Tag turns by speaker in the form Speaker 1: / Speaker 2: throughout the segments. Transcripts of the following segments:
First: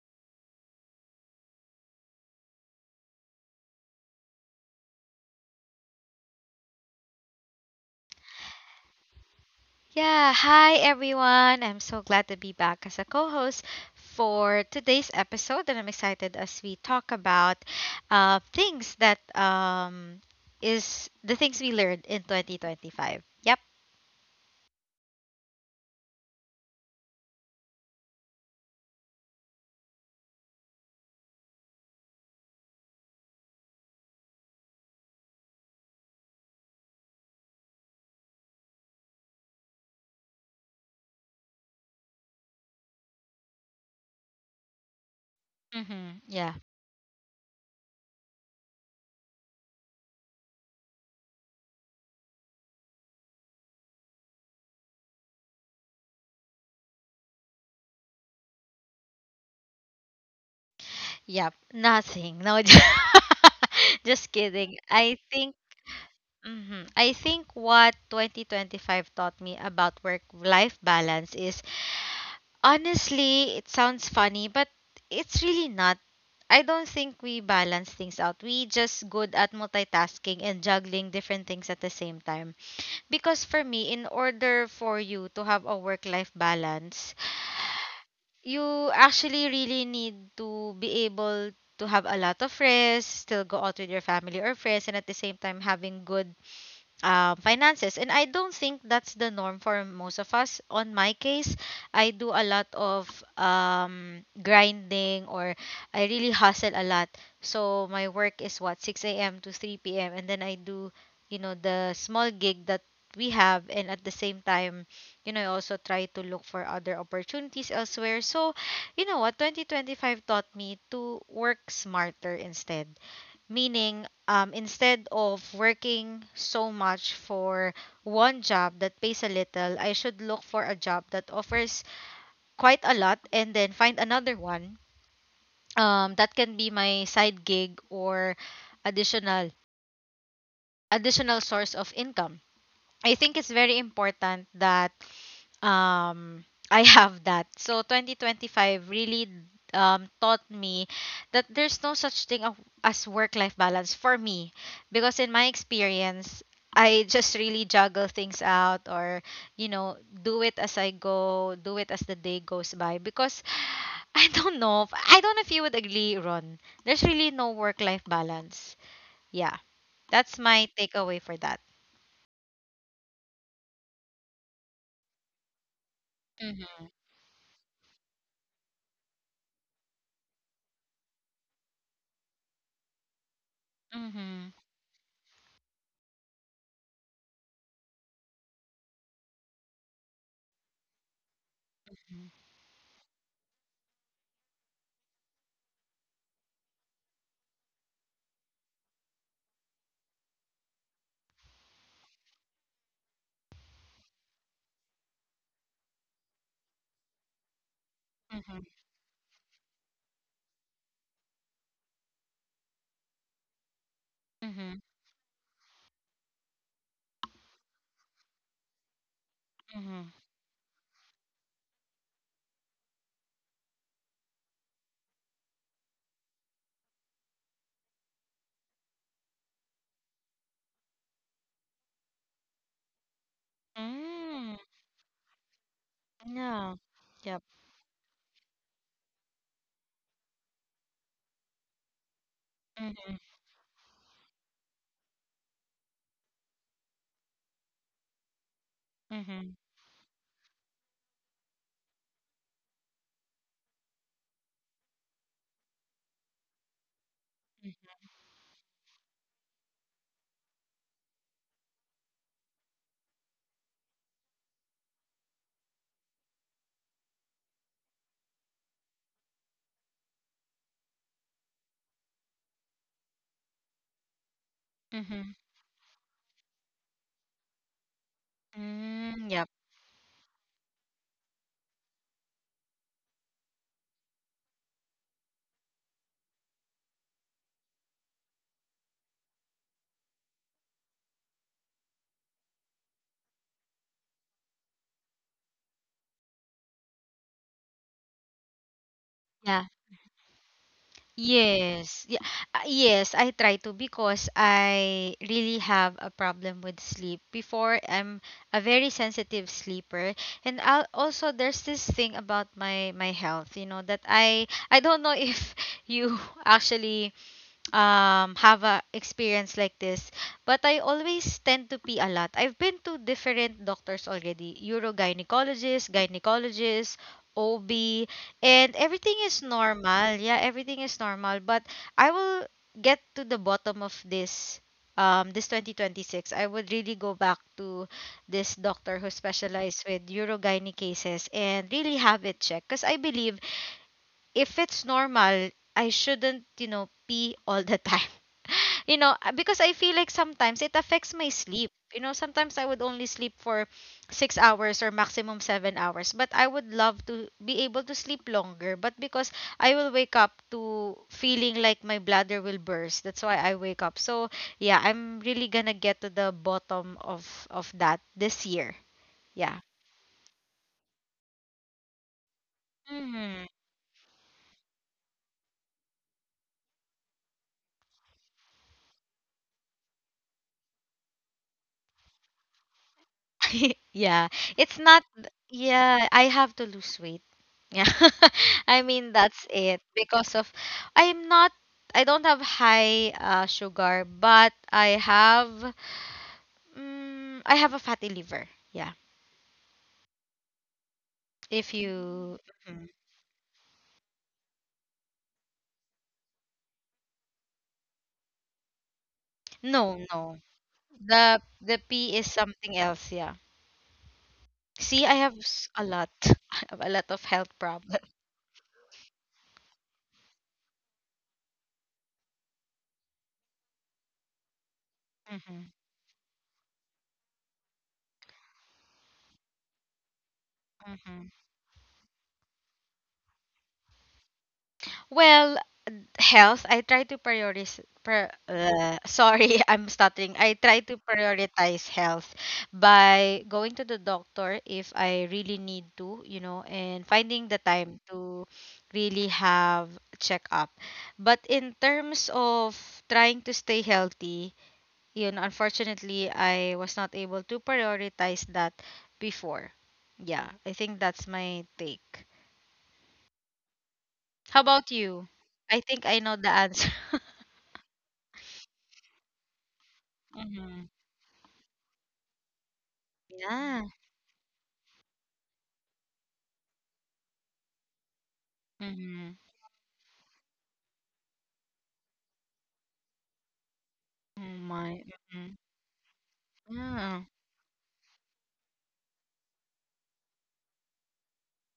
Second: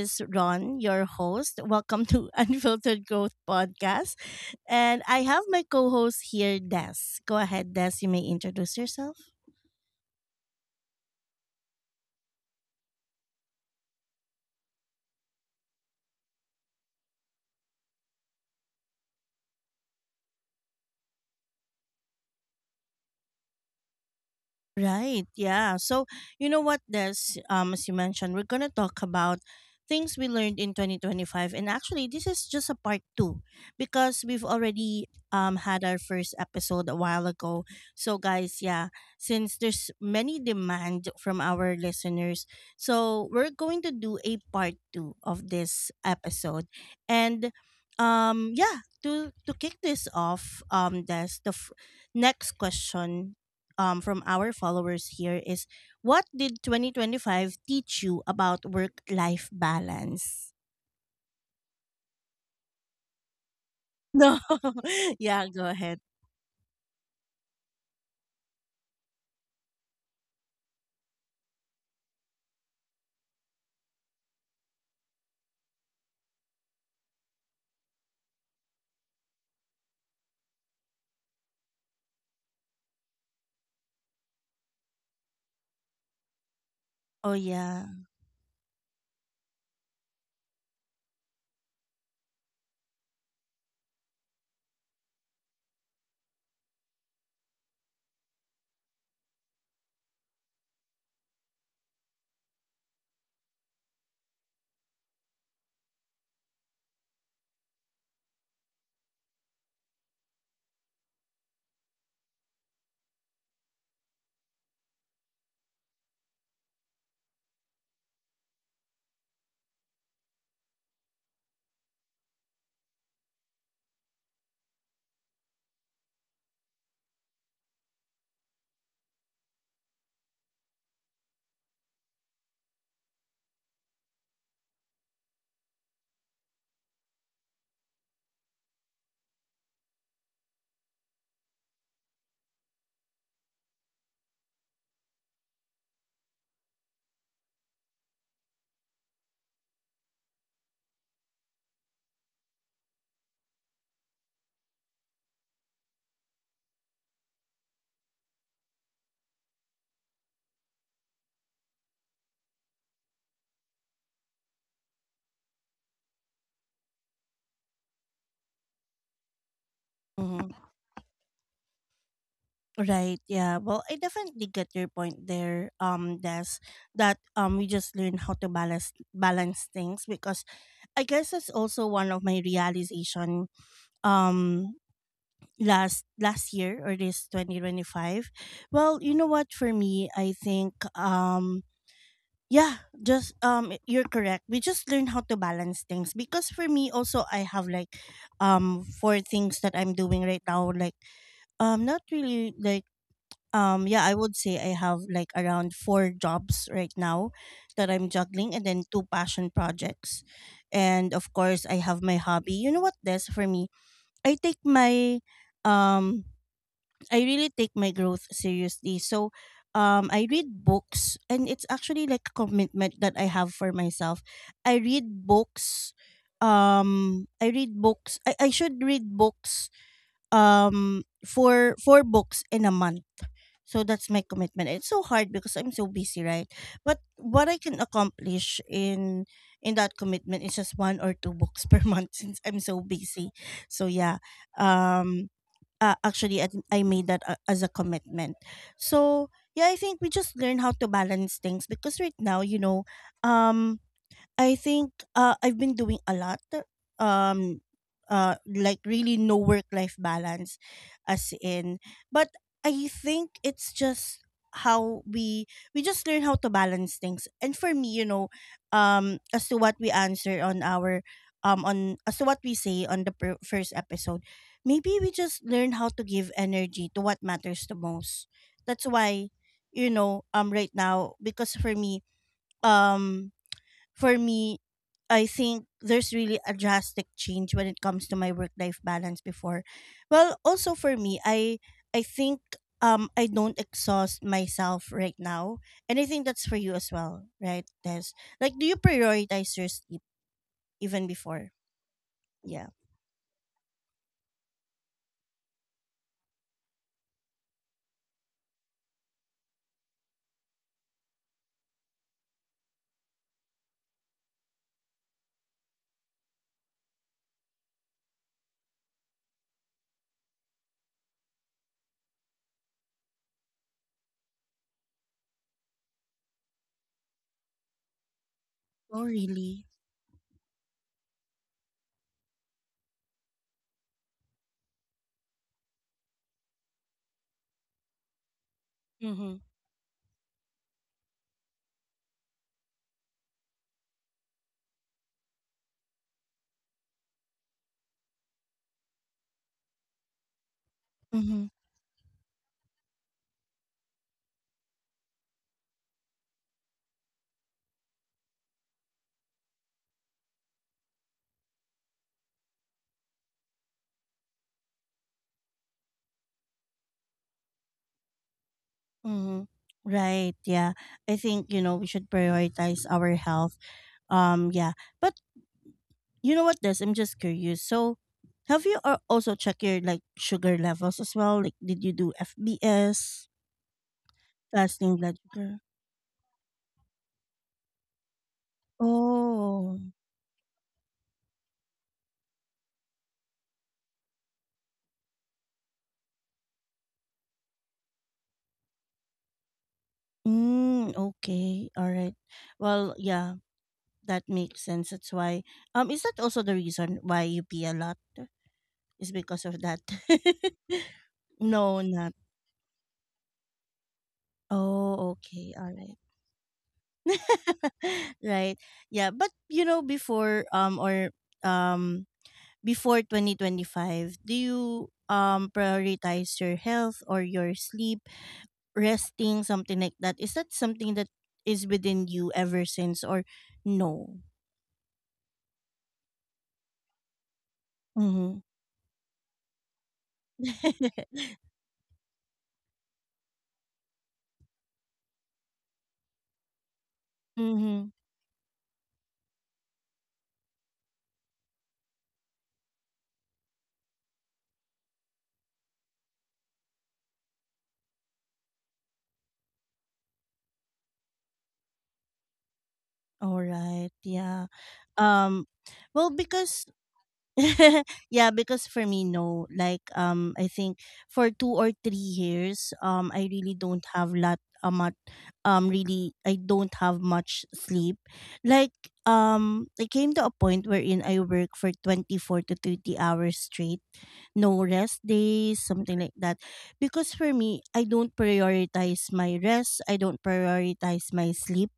Speaker 1: is Ron, your host. Welcome to Unfiltered Growth Podcast. And I have my co host here, Des. Go ahead, Des. You may introduce yourself.
Speaker 2: Yeah, hi everyone. I'm so glad to be back as a co host for today's episode, and I'm excited as we talk about things that is the things we learned in 2025. Yep.
Speaker 1: Right. Yeah. So, you know what, Des? As you mentioned, we're gonna talk about things we learned in 2025, and actually, this is just a part two because we've already had our first episode a while ago. So, guys, yeah, since there's many demand from our listeners, so we're going to do a part two of this
Speaker 2: Mm-hmm. Yeah.
Speaker 1: episode, and yeah. To kick this off, Des, next question from our followers here is what did 2025 teach you about work life balance?
Speaker 2: Yep. Nothing. No, just
Speaker 1: No.
Speaker 2: kidding. I
Speaker 1: Yeah,
Speaker 2: think.
Speaker 1: go ahead.
Speaker 2: Mhm. I think what 2025 taught me about work life balance is, honestly, it sounds funny, but it's really not. I don't think we balance things out. We just good at multitasking and juggling different things at the same time. Because for me, in order for you to have a work-life balance,
Speaker 1: Oh, yeah.
Speaker 2: you actually really need to be able to have a lot of rest, still go out with your family or friends, and at the same time having good finances. And I don't think that's the norm for most of us. On my case, I do a lot of grinding or I really hustle a lot. So my work is what, 6 a.m. to 3 p.m. And then I do, you know, the small gig that we have. And at the same time, you know, I also try to look for other opportunities elsewhere. So, you know what, 2025 taught me to work smarter instead. Meaning, instead of working so much for one job that pays a little, I should look for a job that offers quite a lot and then find another one. That can be my side gig or additional additional source of income. I think it's very important that um I have that. So 2025 really taught me that there's no such thing as work life balance for me, because in my experience I just really juggle things out or, you know, do it as I go, do it as the day goes by. Because I don't know if you would agree, Ron. There's really no work life balance. Yeah. That's
Speaker 1: Mhm.
Speaker 2: my takeaway for that.
Speaker 1: Right. Yeah. Well, I definitely get your point there, Des,
Speaker 2: Mhm.
Speaker 1: that we just learn how to balance things because I guess that's also one of my realization
Speaker 2: Mhm.
Speaker 1: um last year or this 2025. Well, you know what, for me I think, yeah, just, you're correct, we just learn how to balance things because for me also, I have like, four things that I'm doing right now, like, not really like, yeah, I would say I have like around four jobs right now that I'm juggling,
Speaker 2: Mhm.
Speaker 1: and then two passion projects, and of course I have my hobby. You know what, this for me, I take
Speaker 2: Mhm.
Speaker 1: my, um I really take my growth seriously. So
Speaker 2: Mhm.
Speaker 1: I read books, and it's actually like a commitment that I have for myself. I read books, I read books. I should read books, for four books in a month. So that's my
Speaker 2: Mm.
Speaker 1: commitment. It's so hard because I'm so busy, right?
Speaker 2: Yeah.
Speaker 1: But
Speaker 2: Yep.
Speaker 1: what I can accomplish in that commitment is just one or two books per month since I'm so busy. So yeah. Um actually I made that as a commitment. So
Speaker 2: Mm-hmm.
Speaker 1: yeah, I think we just learn how to balance things because right now, you know, um I think I've been doing a lot. Um, like really no work life balance, as in. But I think it's just how we just learn how to balance things. And for me, you know, as to what we answer on our, on, as to what we say on the first episode, maybe we
Speaker 2: Mm-hmm.
Speaker 1: just learn how to give energy to what matters the most. That's
Speaker 2: Mm,
Speaker 1: why,
Speaker 2: yep.
Speaker 1: you know, right now, because um for me, I think there's really a drastic change when it comes to my work life balance before. Well, also for me, I think I don't exhaust myself right now. And I think that's for you as well, right, Des? Like, do you prioritize
Speaker 2: Yeah.
Speaker 1: your sleep even before?
Speaker 2: Yes. Yeah.
Speaker 1: Yeah.
Speaker 2: Yes, I try to because I really have a problem with sleep. Before, I'm a very sensitive sleeper, and I'll, also there's this thing about my health, you know, that I don't know if you actually have a experience like this, but I always tend to pee a lot. I've been to different doctors already, urogynecologist, gynecologist, OB, and
Speaker 1: Oh,
Speaker 2: everything is
Speaker 1: really?
Speaker 2: normal. Yeah, everything is normal, but I will get to the bottom of this, this 2026. I would really go back to this doctor who
Speaker 1: Mm-hmm.
Speaker 2: specializes with urogyne cases and really have it checked, because I believe if it's normal I shouldn't, you know, pee all the time, you know. Because I feel like sometimes it affects my
Speaker 1: Mm-hmm.
Speaker 2: sleep. You know, sometimes I would only sleep for 6 hours or maximum 7 hours, but I would love to be able to sleep longer. But because I will wake up to feeling like my bladder will burst, that's why I wake up. So yeah, I'm really gonna get to the bottom of that this year.
Speaker 1: Mm-hmm.
Speaker 2: Yeah.
Speaker 1: Right. Yeah. I think, you know, we should prioritize our
Speaker 2: Mhm.
Speaker 1: health. Yeah. But you know what, this? I'm just curious. So, have you also checked your like sugar levels as well? Like, did you do FBS,
Speaker 2: Yeah, it's
Speaker 1: fasting
Speaker 2: not.
Speaker 1: blood sugar?
Speaker 2: Yeah, I have to lose weight. Yeah, I mean that's it
Speaker 1: Oh,
Speaker 2: because of, I'm not. I don't have high sugar, but I have. Mm, I have a fatty liver. Yeah, if
Speaker 1: mm,
Speaker 2: you.
Speaker 1: okay,
Speaker 2: Mhm.
Speaker 1: all right. Well, yeah, that makes sense. That's why. Is that also the reason why you pee a lot? Is
Speaker 2: No,
Speaker 1: because of
Speaker 2: no.
Speaker 1: that?
Speaker 2: The P is
Speaker 1: No, not.
Speaker 2: something else. Yeah. See, I have
Speaker 1: Oh,
Speaker 2: s- a
Speaker 1: okay, all
Speaker 2: lot,
Speaker 1: right,
Speaker 2: I have a lot of health problems.
Speaker 1: right. Yeah, but you know, before or um before 2025, do you
Speaker 2: Hmm.
Speaker 1: prioritize your health or your sleep, resting, something like that? Is that something that
Speaker 2: Hmm.
Speaker 1: is within you ever since, or no?
Speaker 2: Well, health, I try to prioritize.
Speaker 1: Mm-hmm.
Speaker 2: I'm stuttering. I try to prioritize health by going to the doctor if I really need to, you know, and finding the
Speaker 1: Mm-hmm.
Speaker 2: time to really have checkup. But in terms of trying to stay healthy, you know, unfortunately, I was not able to prioritize that before. Yeah, I think that's my take.
Speaker 1: All right, yeah.
Speaker 2: How about you?
Speaker 1: um
Speaker 2: I think
Speaker 1: well,
Speaker 2: I know the
Speaker 1: because
Speaker 2: answer.
Speaker 1: yeah, because for me, no. Like, I think
Speaker 2: Mhm.
Speaker 1: for 2 or 3 years, I really don't
Speaker 2: Yeah.
Speaker 1: have a much, really, I don't have much sleep. Like,
Speaker 2: Mm-hmm.
Speaker 1: I came to a point wherein I work for 24 to 30 hours straight,
Speaker 2: Oh
Speaker 1: no
Speaker 2: my.
Speaker 1: rest
Speaker 2: Mm-hmm.
Speaker 1: days, something like that. Because
Speaker 2: Yeah.
Speaker 1: for me, I don't prioritize my rest. I don't prioritize my sleep.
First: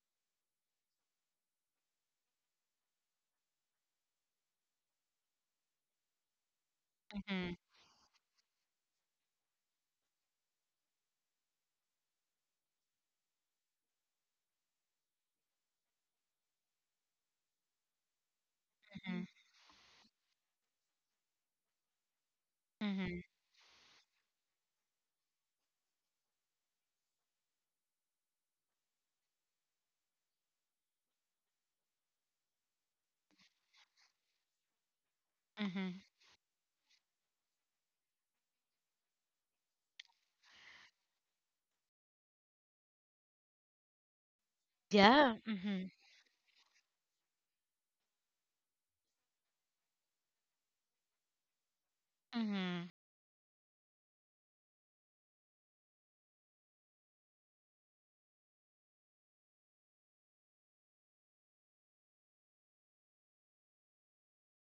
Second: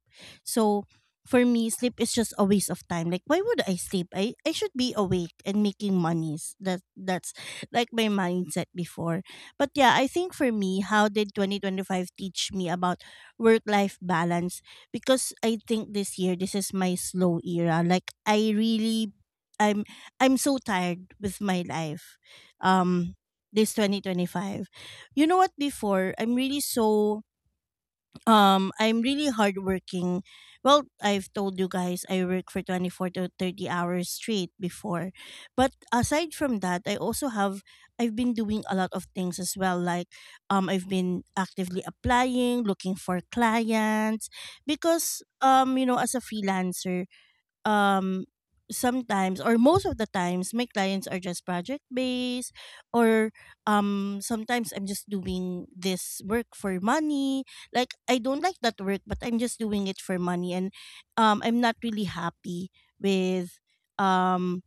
Speaker 1: So for me, sleep is just a waste of time. Like, why would I sleep? I should be awake and making monies. That's
Speaker 2: Mm-hmm.
Speaker 1: like my mindset before. But yeah, I think for me, how did 2025 teach me about work life balance? Because I think this year, this is my slow era. Like, I really I'm I'm so tired with my life. Um
Speaker 2: Mm-hmm.
Speaker 1: this 2025. You know what, before, I'm really so I'm really hardworking. Well, I've told you guys I work for 24 to 30 hours straight before. But
Speaker 2: Mm-hmm.
Speaker 1: aside from that, I also have I've been doing a lot of things as well, like, I've been actively applying, looking for clients because,
Speaker 2: Yeah.
Speaker 1: you
Speaker 2: Mm-hmm.
Speaker 1: know, as a freelancer, um sometimes, or most of the times, my clients are just project based,
Speaker 2: Mm-hmm.
Speaker 1: or sometimes I'm just doing this work for money. Like, I don't like that work, but I'm just doing it for money, and I'm not really happy with um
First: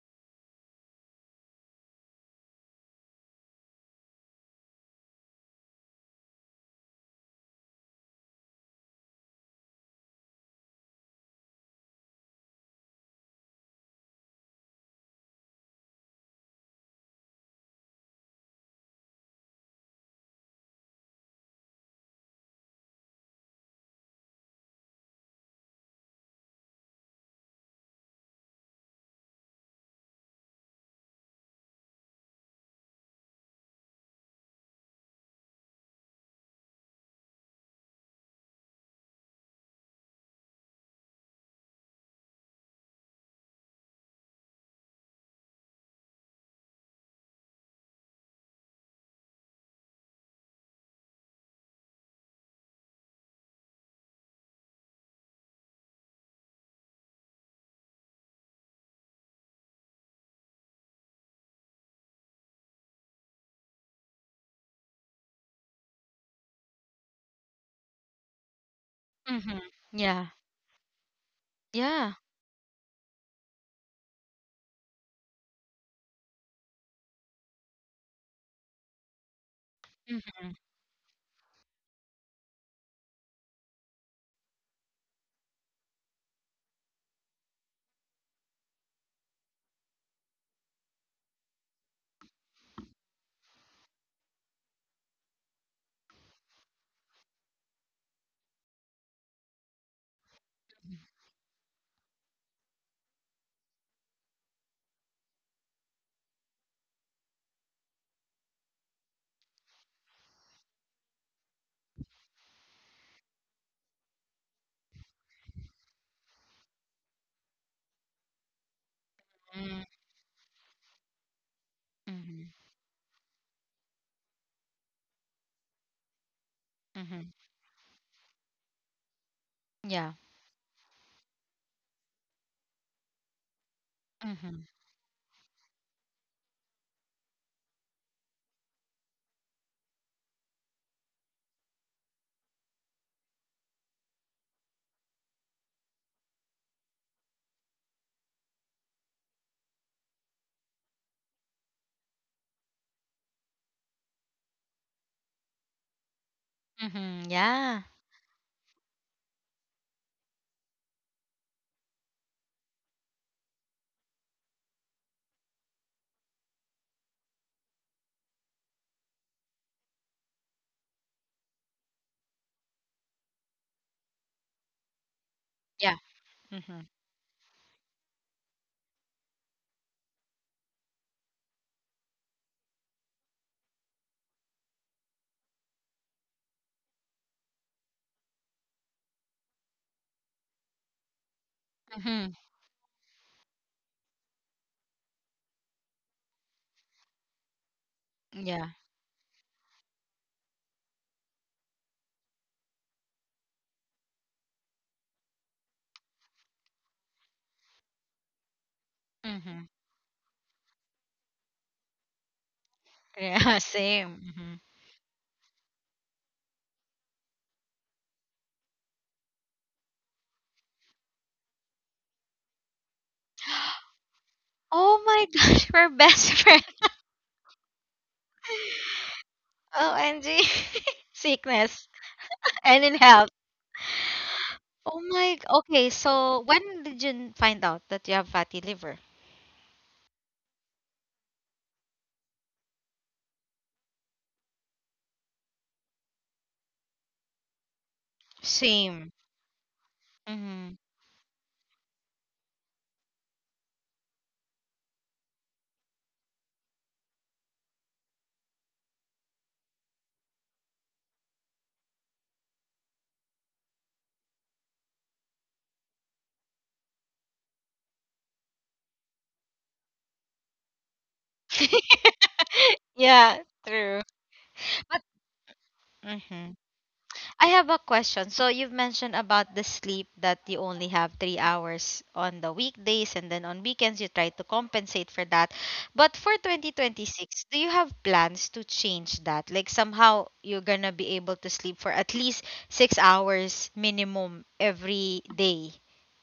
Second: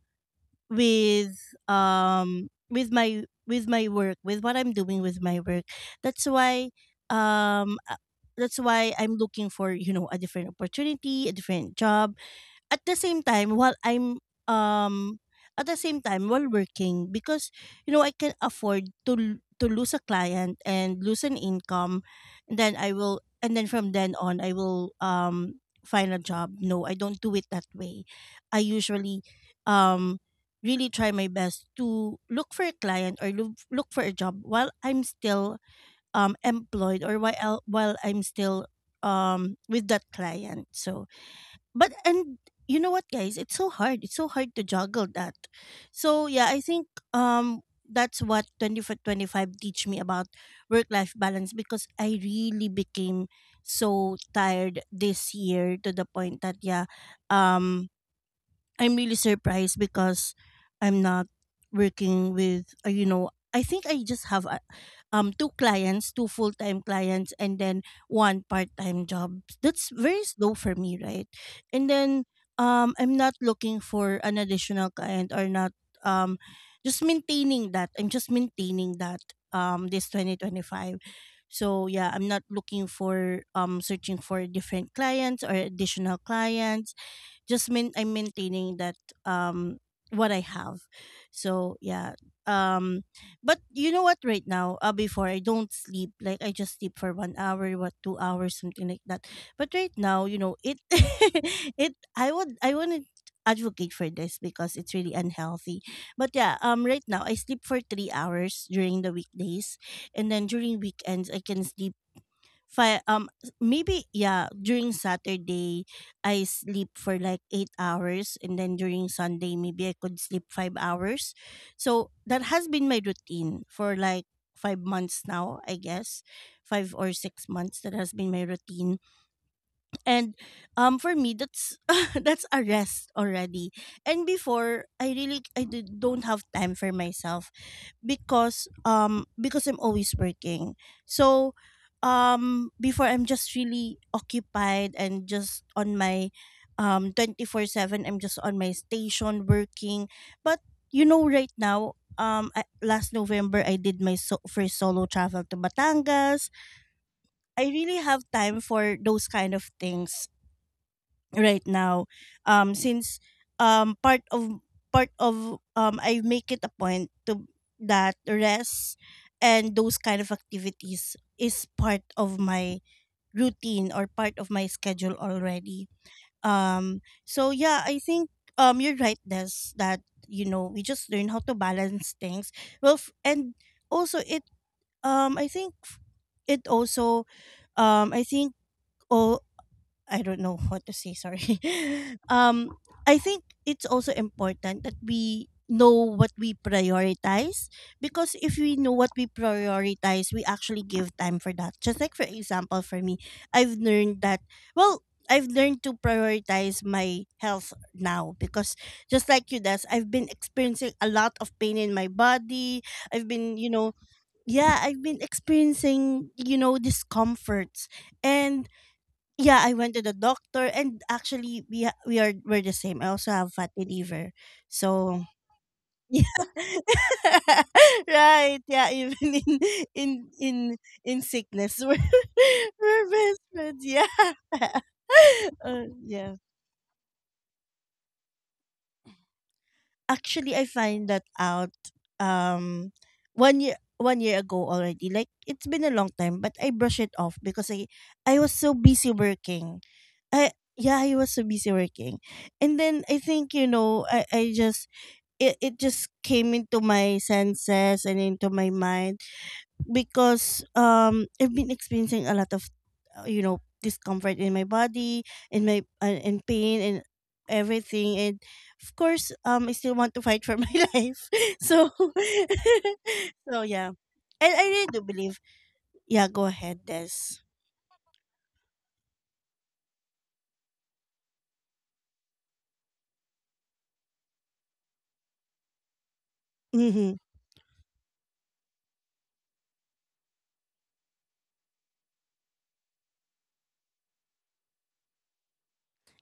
Speaker 1: with with my work, with what I'm doing with my work. That's why um uh, that's why I'm looking for, you know, a different opportunity, a different job at the same time while I'm um at the same time while working, because, you know, I can afford to to lose a client and lose an income, and then I will and then from then on I will find a job. No, I don't do it that way. I usually um really try my best to look for a client or look for a job while I'm still employed, or while I'm still with that client. So but and you know what, guys, it's so hard, it's so hard to juggle that. So yeah, I think, um that's what 25 teach me about work life balance, because I really became so tired this year to the point that yeah, um I'm really surprised because I'm not working with, you know, I think I just have, two clients, two full-time clients, and then one part-time job.
Speaker 2: Mm-hmm.
Speaker 1: That's very
Speaker 2: Yeah.
Speaker 1: slow for me, right? And
Speaker 2: Yeah.
Speaker 1: then I'm not looking for an additional client or not um just maintaining that. I'm just maintaining that this
Speaker 2: Mm-hmm.
Speaker 1: 2025. So yeah, I'm not looking for searching for different clients or additional clients, just mean I'm maintaining that um what I have. So yeah. Um but you know what, right now, before I don't sleep. Like, I just sleep for 1 hour, what, 2 hours, something like that. But right now, you know, it it I would I wouldn't advocate for this because it's really unhealthy. But yeah, right now I sleep for 3 hours during the weekdays, and then during weekends I can sleep five maybe yeah, during Saturday I sleep for like 8 hours, and then during Sunday maybe I could sleep 5 hours. So
Speaker 2: Mm-hmm.
Speaker 1: that has been my routine for like 5 months now, I guess. 5 or
Speaker 2: Mm-hmm.
Speaker 1: 6 months that has been my routine.
Speaker 2: Yeah.
Speaker 1: And for me, that's that's a rest already. And
Speaker 2: Mm-hmm.
Speaker 1: before, I really don't have time for myself because I'm always working. So before I'm just really occupied and just on my 24/7 I'm just on my station working. But you know, right now, last November I did my first solo travel to Batangas.
Speaker 2: Mm-hmm.
Speaker 1: I
Speaker 2: Yeah.
Speaker 1: really have time for those kind of things right now, since, um part of part of I make it a point to that rest and those kind of activities is part of my routine or part of my schedule already.
Speaker 2: Yeah. Mm-hmm.
Speaker 1: So yeah, I think, you're right, Des, that, you know, we just learn how to balance things. Well, and also it I think it also I think all I don't know what to say, sorry.
Speaker 2: Mm-hmm.
Speaker 1: Um I think it's also important that we know what we prioritize, because if
Speaker 2: Yeah.
Speaker 1: we know what we prioritize, we actually give time for that. Just like for example for me, I've learned that well, I've learned to prioritize my health now, because just like
Speaker 2: Mm-hmm.
Speaker 1: you does, I've been experiencing a lot of pain in my body. I've been,
Speaker 2: Yeah.
Speaker 1: you know,
Speaker 2: Same. Mm-hmm.
Speaker 1: yeah, I've been experiencing, you know, discomforts. And yeah, I went to the doctor, and actually we we are we're the same. I also have fatty liver.
Speaker 2: Oh
Speaker 1: So
Speaker 2: my gosh, we're
Speaker 1: yeah.
Speaker 2: best friends.
Speaker 1: right. Yeah, even in
Speaker 2: OMG.
Speaker 1: in in sickness
Speaker 2: Sickness
Speaker 1: we're,
Speaker 2: and in
Speaker 1: we're
Speaker 2: health.
Speaker 1: best friends. Yeah.
Speaker 2: Oh my. Okay,
Speaker 1: Yeah.
Speaker 2: so when did you find out that you have fatty liver?
Speaker 1: Actually I find that out um 1 year ago already. Like, it's been a long time, but I brush it off because I was so
Speaker 2: Same.
Speaker 1: busy working I
Speaker 2: Mhm.
Speaker 1: yeah, he was so busy working. And then I think, you know, I just it just came into my senses and into my mind because I've been experiencing a lot of you know, discomfort in my body in my in pain and everything. And of course, I still want to fight for my life, so
Speaker 2: Yeah,
Speaker 1: so yeah,
Speaker 2: true.
Speaker 1: and I really do believe. Yeah, go
Speaker 2: Hmm.
Speaker 1: ahead, Des.
Speaker 2: I have a question. So you've mentioned about the sleep that you only have 3 hours on the weekdays and then on weekends you try to compensate for that. But for
Speaker 1: Mm-hmm.
Speaker 2: 2026, do you have plans to change that? Like somehow you're gonna be able to sleep for at least 6 hours minimum every day.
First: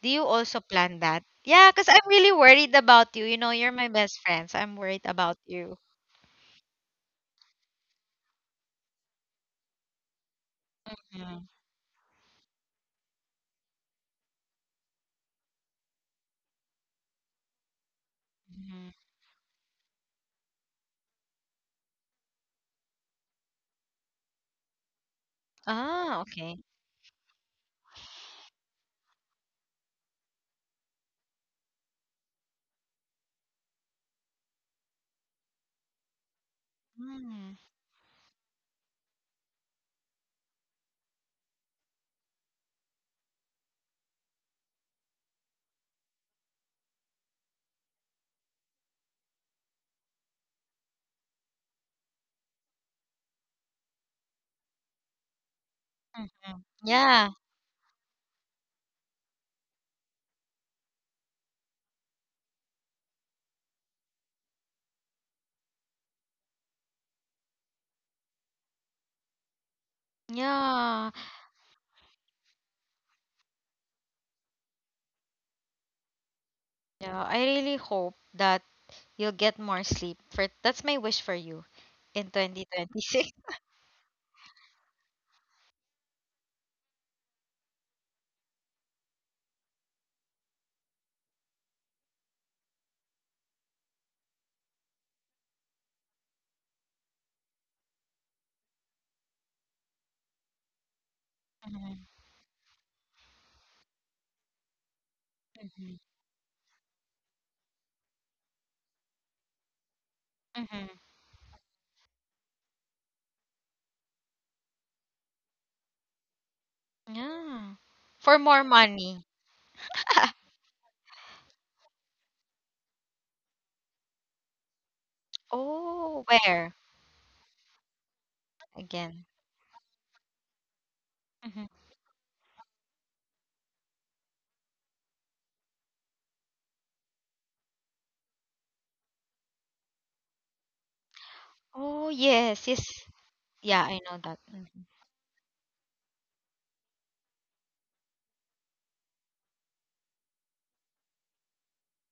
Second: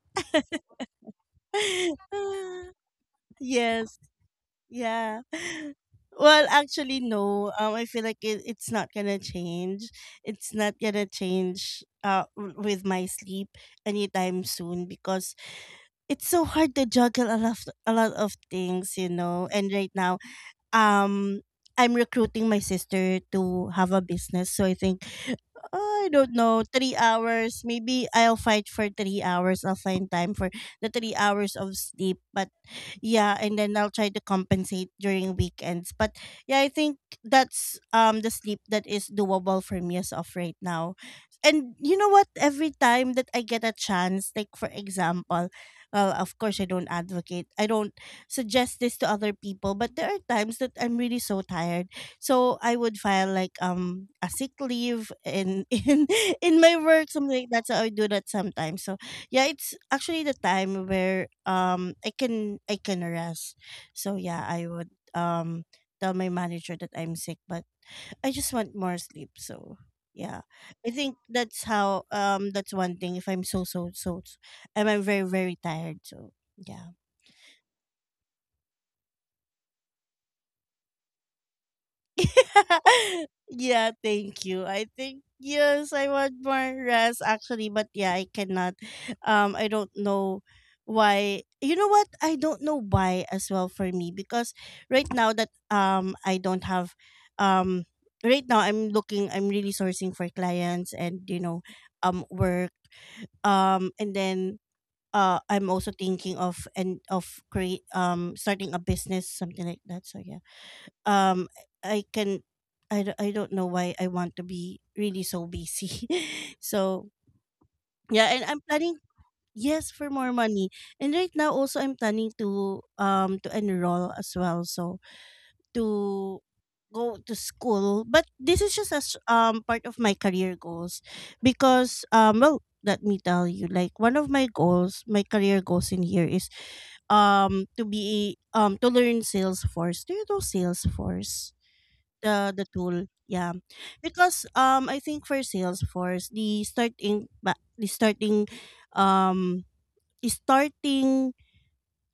Speaker 2: Do you also plan that? Yeah, because I'm really worried about you. You know, you're my
Speaker 1: Yes.
Speaker 2: best friend, so I'm worried
Speaker 1: Yeah.
Speaker 2: about you.
Speaker 1: Well, actually, no. I feel like it's not gonna change. It's not gonna change. With my sleep anytime soon, because it's so hard to juggle a lot of
Speaker 2: Mm-hmm.
Speaker 1: things, you know. And right now, um, I'm recruiting my sister to have a business, so I think I
Speaker 2: Ah,
Speaker 1: don't
Speaker 2: okay.
Speaker 1: know, 3 hours. Maybe I'll fight for 3 hours. I'll find time for the 3 hours of sleep. But yeah, and then I'll try to compensate during weekends. But yeah, I think
Speaker 2: Mm.
Speaker 1: that's the sleep that is doable for me as of right now. And you know what? Every time that I get a chance, like for example, well, of course I don't advocate. I don't suggest this to other people, but there are times that I'm really so tired, so I would file like a sick leave in
Speaker 2: Mm.
Speaker 1: in my work,
Speaker 2: Yeah,
Speaker 1: something like that. So I do that sometimes. So yeah, it's actually the time where I can rest. So yeah, I would tell my manager that I'm sick, but I just want more sleep. So yeah, I
Speaker 2: yeah,
Speaker 1: think that's how that's one thing. If I'm so I'm very, very tired. So yeah.
Speaker 2: yeah. I really hope that you'll get more sleep. For that's my wish for you in 2026.
Speaker 1: Yeah, thank you. I think yes, I want more rest actually, but yeah, I cannot. I don't know why. You know what? I don't know why as well for me, because right now that I don't have um right now I'm really sourcing for clients, and you know,
Speaker 2: Mhm,
Speaker 1: work, and then I'm
Speaker 2: mhm,
Speaker 1: also
Speaker 2: mhm.
Speaker 1: thinking of and of create starting a business, something like that. So yeah, um i can I don't know why I want to be really so busy. So
Speaker 2: Yeah.
Speaker 1: yeah,
Speaker 2: For
Speaker 1: and I'm
Speaker 2: more
Speaker 1: planning.
Speaker 2: money.
Speaker 1: Yes, for more money. And right now also I'm planning to enroll as well, so
Speaker 2: Oh,
Speaker 1: to
Speaker 2: where
Speaker 1: go to school, but this is just as
Speaker 2: again?
Speaker 1: part of my career goals.
Speaker 2: Mhm.
Speaker 1: Because well, let me tell you, like one of my goals, my career goals in here is to be to learn Salesforce. Do you know Salesforce,
Speaker 2: Oh,
Speaker 1: the
Speaker 2: yes, yes.
Speaker 1: tool? Yeah,
Speaker 2: Yeah, I know that.
Speaker 1: because
Speaker 2: Mhm.
Speaker 1: I think for Salesforce, um the starting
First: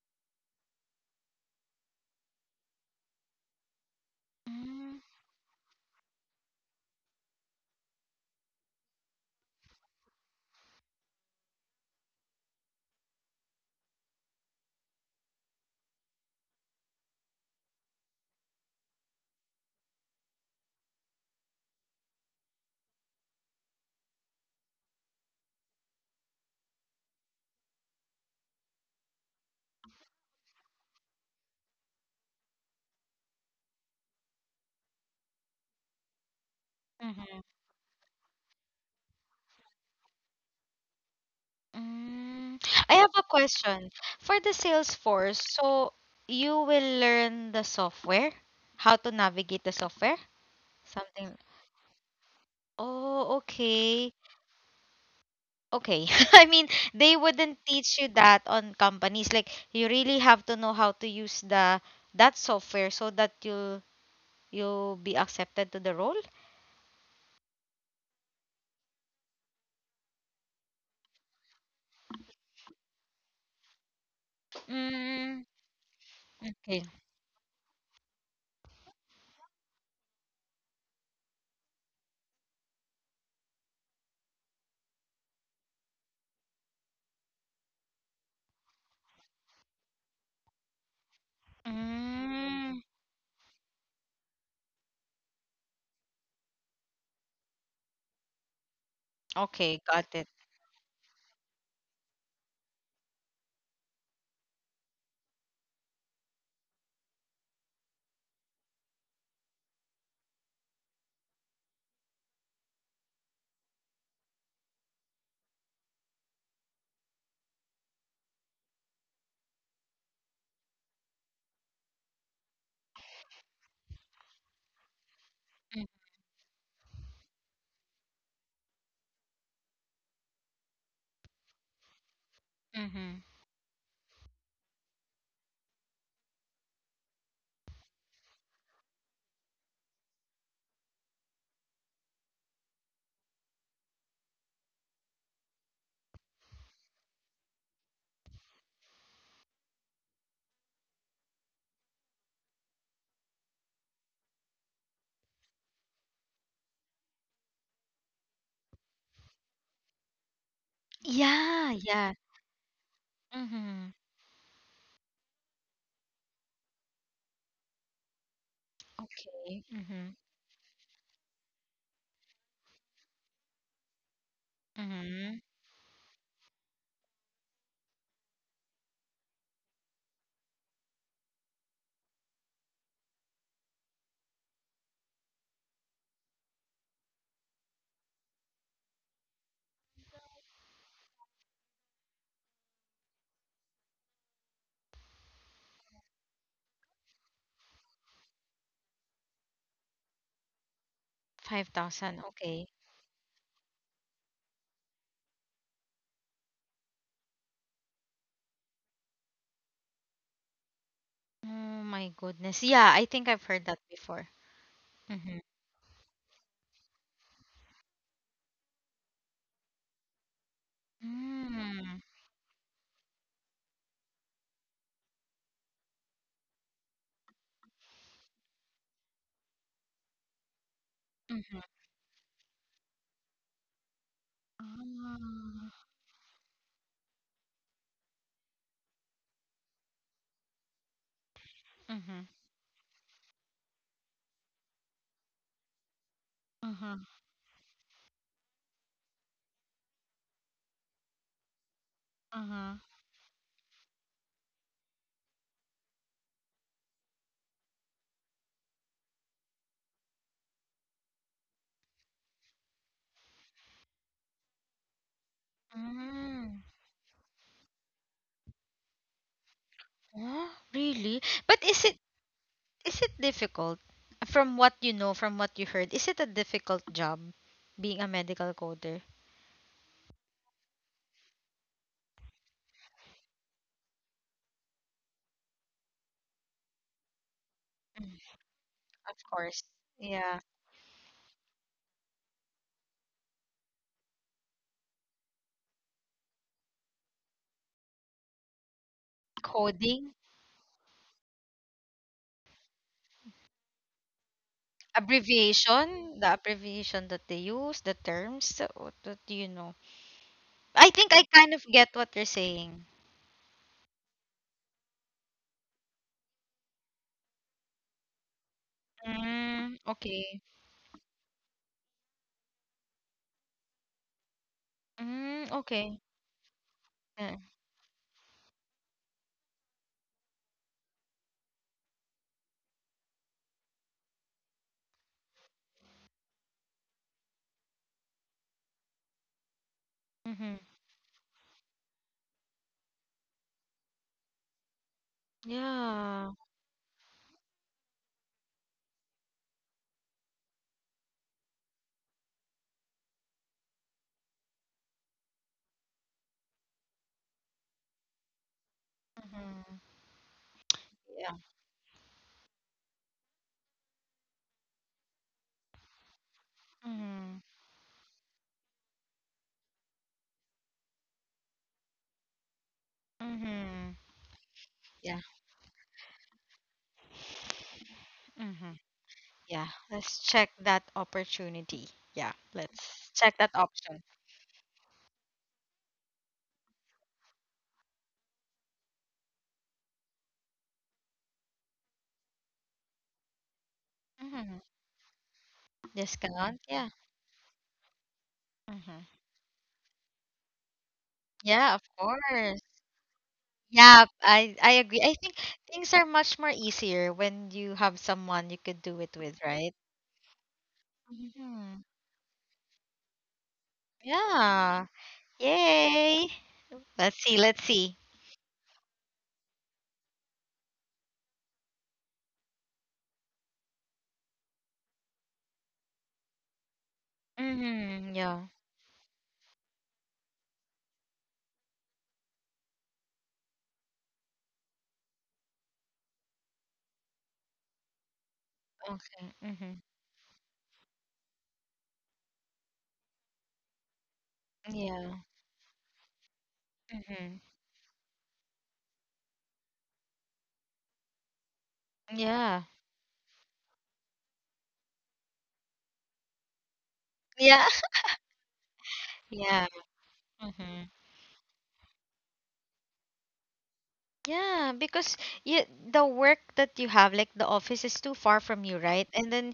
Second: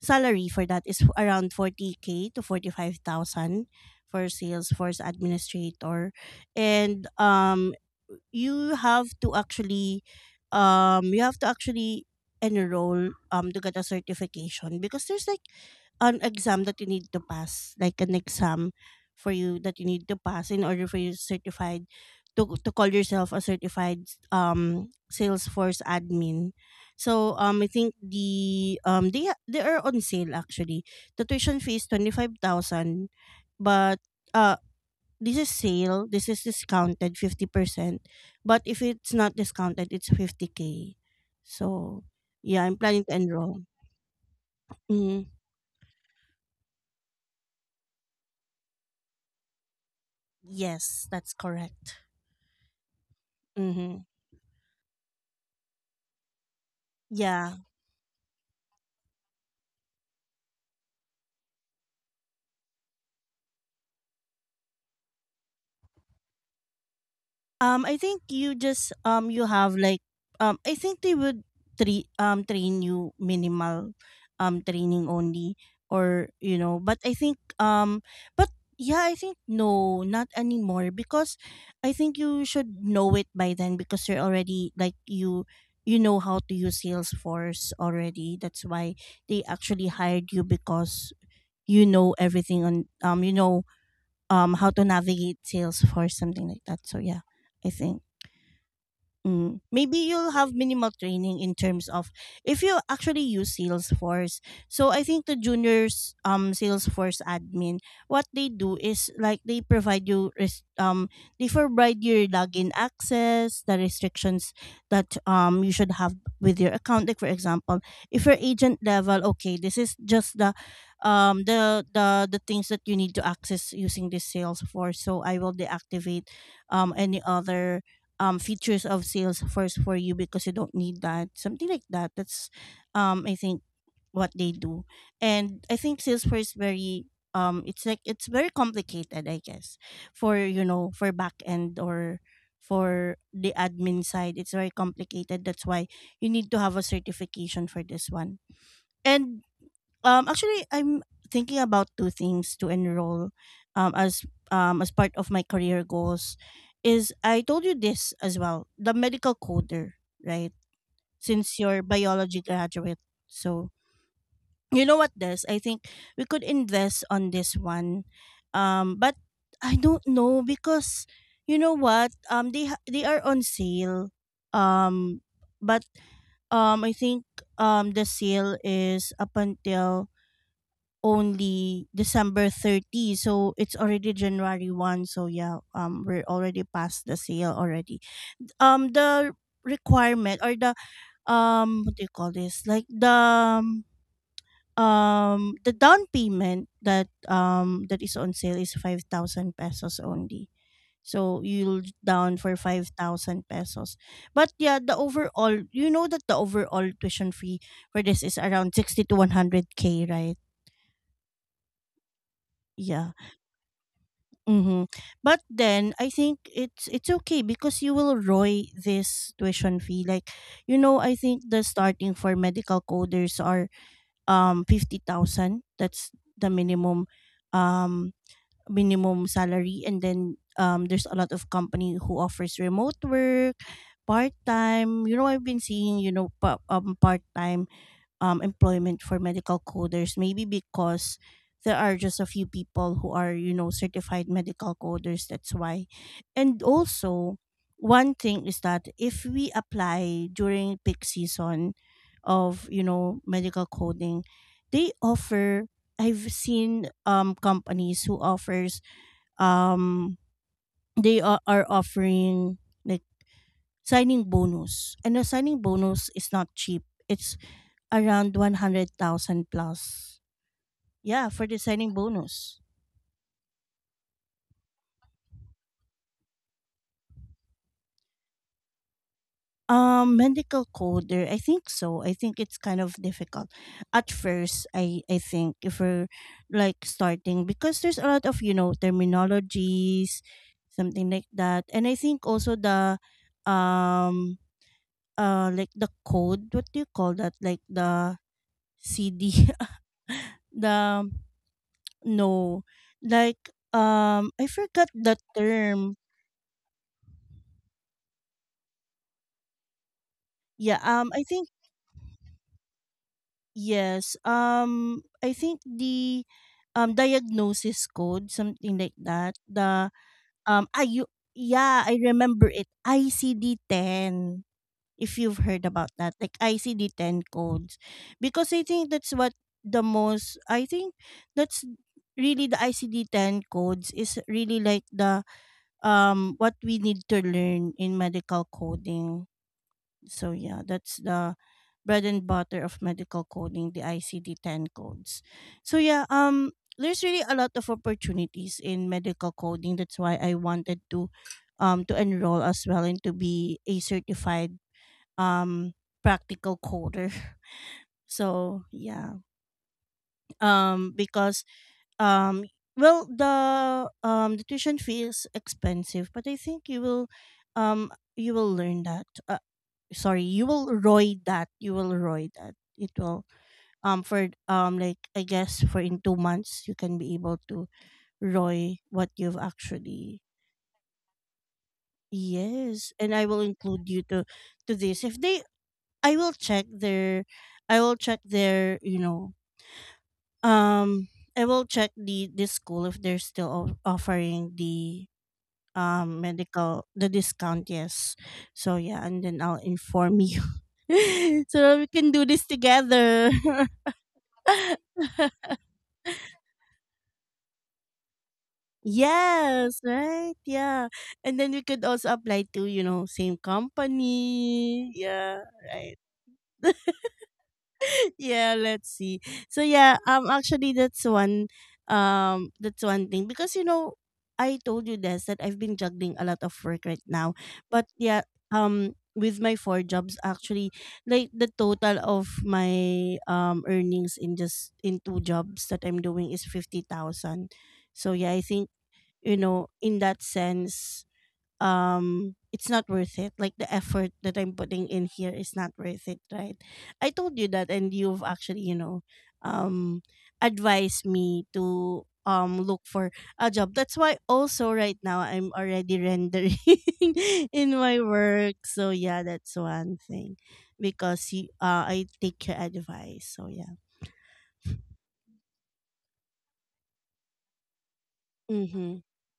Speaker 1: salary for that is around 40k to 45,000 for sales
Speaker 2: Mm,
Speaker 1: force administrator. And you have to actually you have to actually enroll to get a certification, because there's like an exam that you need to pass, like an exam for you that you need to pass in order for you to certified to call yourself a certified Salesforce admin. So I think the they are on sale actually. The tuition fee is 25,000, but uh, this is sale, this is discounted
Speaker 2: mhm,
Speaker 1: 50%. But if it's not discounted, it's 50k. So
Speaker 2: mm.
Speaker 1: yeah, I'm
Speaker 2: I
Speaker 1: planning
Speaker 2: have
Speaker 1: to
Speaker 2: a
Speaker 1: enroll.
Speaker 2: question. For the
Speaker 1: Mm,
Speaker 2: Salesforce, so you will learn the software, how to navigate the software?
Speaker 1: yes, that's
Speaker 2: Something.
Speaker 1: correct.
Speaker 2: Oh,
Speaker 1: Mhm.
Speaker 2: okay. Okay. I mean, they
Speaker 1: Yeah.
Speaker 2: wouldn't teach you that on companies. Like you really have to know how to use the that software so that you'll be accepted to the role.
Speaker 1: I think you just you have like I think they would train train you minimal training
Speaker 2: Mm,
Speaker 1: only, or you know.
Speaker 2: okay.
Speaker 1: But I think but yeah, I think no, not anymore, because I think you should know it by then, because you're already like you know how to use Salesforce already. That's why they actually hired you, because you know everything
Speaker 2: Mm,
Speaker 1: on you know how to navigate Salesforce, something like that. So yeah, I think. Mm.
Speaker 2: okay,
Speaker 1: Maybe
Speaker 2: got it.
Speaker 1: you'll have minimal training in terms of if you actually use Salesforce. So I think the juniors Salesforce admin, what they do is like they they provide your login access, the restrictions that you should have with your account. Like for example, if you're agent level, okay, this is just the the things that you need to access using this Salesforce. So I will deactivate any other features of Salesforce for you, because you don't need that. Something like that. That's
Speaker 2: Mm-hmm.
Speaker 1: I think what they do. And I think Salesforce very it's like it's very complicated, I guess, for you know, for back end or for the admin side. It's very complicated. That's why you need to have a certification for this one. And actually, I'm thinking about two things to enroll, um, as as part of my career goals. Is I told you this as well, the medical coder, right? Since
Speaker 2: Yeah,
Speaker 1: you're
Speaker 2: yeah.
Speaker 1: biology graduate, so
Speaker 2: Mm-hmm.
Speaker 1: you know what this. I think we could invest on this one, but
Speaker 2: Okay.
Speaker 1: I
Speaker 2: Mm-hmm.
Speaker 1: don't know, because you know what, they are on sale, um,
Speaker 2: Mm-hmm.
Speaker 1: but I think the sale is up until only December 30. So it's already January 1. So yeah, we're already past the sale already. The requirement or the what do you call this? Like the down payment that that is on sale is 5,000 pesos only. So
Speaker 2: 5,000.
Speaker 1: you'll
Speaker 2: Okay.
Speaker 1: down for 5,000 pesos. But yeah, the overall, you know that the overall tuition fee for this is around 60 to 100k, right?
Speaker 2: Oh my goodness. Yeah, I think I've
Speaker 1: Yeah.
Speaker 2: heard that before.
Speaker 1: Mm-hmm.
Speaker 2: Mm-hmm.
Speaker 1: But then I think it's okay, because you will roy this tuition fee. Like, you know, I think the starting for medical coders are 50,000. That's the minimum um minimum salary. And then there's a lot
Speaker 2: Mm-hmm.
Speaker 1: of company who offers remote work, part
Speaker 2: Ah.
Speaker 1: time. You know, I've been seeing, you know, part time employment for medical coders, maybe because there are
Speaker 2: Mm-hmm.
Speaker 1: just a few people who are you know certified medical coders. That's why. And
Speaker 2: Uh-huh.
Speaker 1: also one thing is that if we apply during peak season
Speaker 2: Uh-huh.
Speaker 1: of you know medical coding, they offer, I've seen companies who offers um they are offering like signing bonus, and the signing bonus is not
Speaker 2: Mm.
Speaker 1: cheap. It's around 100,000 plus.
Speaker 2: Oh, really?
Speaker 1: Yeah, for
Speaker 2: But
Speaker 1: designing bonus.
Speaker 2: is it difficult? From what you know, from what you heard, is it a difficult job being a medical coder?
Speaker 1: Medical coder, I think so. I think it's kind of difficult at first. I think if we're like starting, because there's a
Speaker 2: Mm,
Speaker 1: lot of you know
Speaker 2: of course.
Speaker 1: terminologies,
Speaker 2: Yeah.
Speaker 1: something like that. And I think also the um like the code. What do you call that? Like the CD,
Speaker 2: Coding,
Speaker 1: the no, like I forgot the term.
Speaker 2: abbreviation that they use, the terms, what do you know?
Speaker 1: Yeah,
Speaker 2: I think
Speaker 1: I
Speaker 2: I
Speaker 1: think.
Speaker 2: kind of get what you're saying.
Speaker 1: Yes. I think the diagnosis code, something like that.
Speaker 2: Mm,
Speaker 1: The
Speaker 2: okay.
Speaker 1: I you yeah, I remember it. ICD ten. If you've
Speaker 2: Mm,
Speaker 1: heard about
Speaker 2: okay.
Speaker 1: that. Like ICD ten
Speaker 2: Yeah.
Speaker 1: codes. Because I think that's what the most I think that's really the ICD ten codes is really like the what we need to learn in medical coding. So
Speaker 2: Mm-hmm.
Speaker 1: yeah, that's the bread and butter of medical coding, the ICD-10 codes. So yeah,
Speaker 2: Yeah.
Speaker 1: there's really a lot of opportunities in medical coding. That's why I wanted to enroll as well and to be a certified um practical coder. So yeah,
Speaker 2: Mm-hmm.
Speaker 1: because um, well, the tuition fee is expensive, but I think
Speaker 2: Mm-hmm.
Speaker 1: you will learn that. Sorry, you will roy that. You will roy that. It will
Speaker 2: Mm-hmm.
Speaker 1: for like
Speaker 2: Yeah.
Speaker 1: I guess for in 2 months you can be able to
Speaker 2: Mm-hmm.
Speaker 1: roy what you've
Speaker 2: Yeah. Let's
Speaker 1: actually.
Speaker 2: check that opportunity. Yeah.
Speaker 1: Yes,
Speaker 2: Let's
Speaker 1: and I
Speaker 2: check
Speaker 1: will
Speaker 2: that
Speaker 1: include
Speaker 2: option.
Speaker 1: you to this if they I will check their I will check their you know um I will check the school if they're still
Speaker 2: Mm-hmm.
Speaker 1: offering the
Speaker 2: Discount.
Speaker 1: medical
Speaker 2: Yeah.
Speaker 1: the discount, yes. So yeah,
Speaker 2: Mm-hmm.
Speaker 1: and then I'll inform you.
Speaker 2: Yeah,
Speaker 1: So
Speaker 2: of
Speaker 1: we can do this
Speaker 2: course.
Speaker 1: together.
Speaker 2: Yeah, I agree. I think things are much more easier when you have someone you could do it with, right?
Speaker 1: Yes, right? Yeah. And then we
Speaker 2: Mm-hmm.
Speaker 1: could also apply to, you know, same
Speaker 2: Yeah.
Speaker 1: company. Yeah, right.
Speaker 2: Yay. Let's see. Let's see.
Speaker 1: Yeah, let's see. So yeah, actually that's one thing, because you know I told you this that I've been juggling a lot of work right now. But
Speaker 2: Mm-hmm.
Speaker 1: yeah,
Speaker 2: Yeah.
Speaker 1: with my four jobs actually, like the total of my earnings in just in two jobs that I'm doing is 50,000. So yeah, I think
Speaker 2: Okay.
Speaker 1: you know
Speaker 2: Mm-hmm.
Speaker 1: in that sense it's not worth it, like the effort that I'm putting in
Speaker 2: Yeah.
Speaker 1: here is not worth it, right? I
Speaker 2: Mm-hmm.
Speaker 1: told you that, and you've actually, you know, um advised me to
Speaker 2: Yeah.
Speaker 1: look for a job. That's why also right now I'm already rendering
Speaker 2: Yeah.
Speaker 1: in my work. So yeah,
Speaker 2: Yeah.
Speaker 1: that's one thing,
Speaker 2: Mm-hmm.
Speaker 1: because you, I take your advice. So yeah,
Speaker 2: Yeah, because you, the work that you have, like the office is too far from you, right?
Speaker 1: mm-hmm.
Speaker 2: And then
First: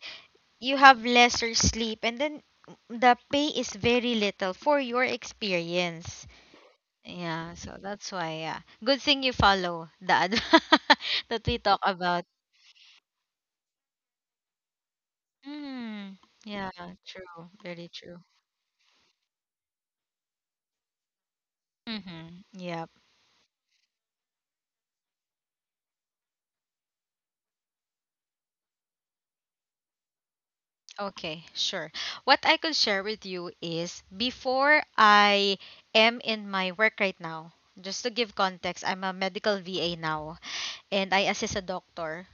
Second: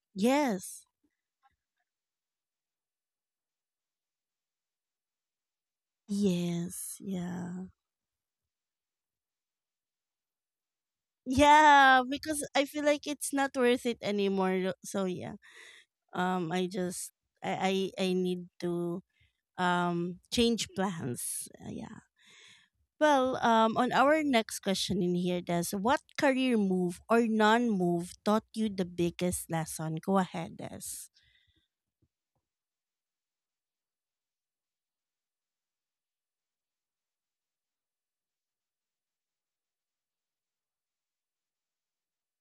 Speaker 2: you
Speaker 1: Yes.
Speaker 2: have lesser sleep, and then the pay is very little for your experience.
Speaker 1: Yes.
Speaker 2: Yeah,
Speaker 1: Yeah.
Speaker 2: so that's why, yeah. Good thing you follow the ad that we talk
Speaker 1: Yeah,
Speaker 2: about.
Speaker 1: because I feel like it's not worth it anymore. So yeah,
Speaker 2: Mm, yeah,
Speaker 1: I just
Speaker 2: true. Very
Speaker 1: I
Speaker 2: true.
Speaker 1: need to change plans. Yeah.
Speaker 2: Mm-hmm. Yeah.
Speaker 1: On our next question in here, Des, what career move or non-move taught you the biggest lesson? Go ahead, Des.
Speaker 2: Okay, sure. What I could share with you is before I am in my work right now, just to give context, I'm a medical VA now and I assist a doctor.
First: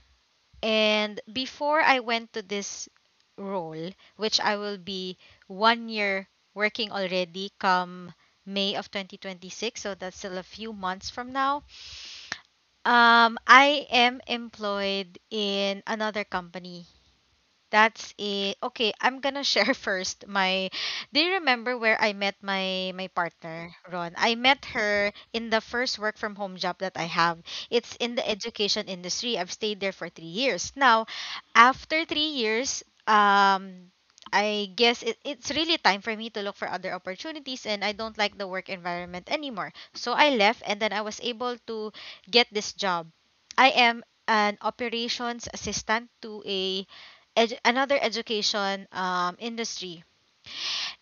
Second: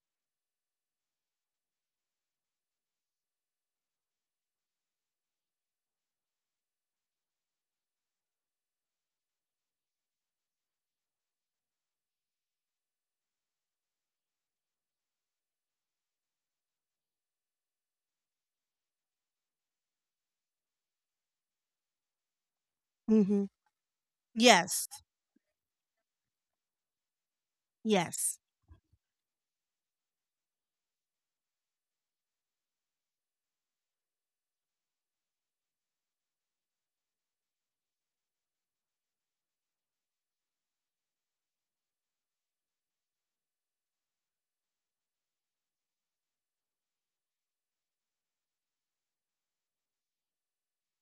Speaker 2: And before I went to this role, which I will be 1 year working already come May of 2026, so that's still a few months from now, I am employed in another company, that's it. Okay, I'm gonna share first my, do you remember where I met my
Speaker 1: Mm-hmm.
Speaker 2: partner, Ron? I met
Speaker 1: Yes.
Speaker 2: her in the first work from home job that I have. It's in the
Speaker 1: Yes.
Speaker 2: education industry. I've stayed there for 3 years. Now, after 3 years, I guess it's really time for me to look for other opportunities and I don't like the work environment anymore. So I left and then I was able to get this job. I am an operations assistant to a another education industry.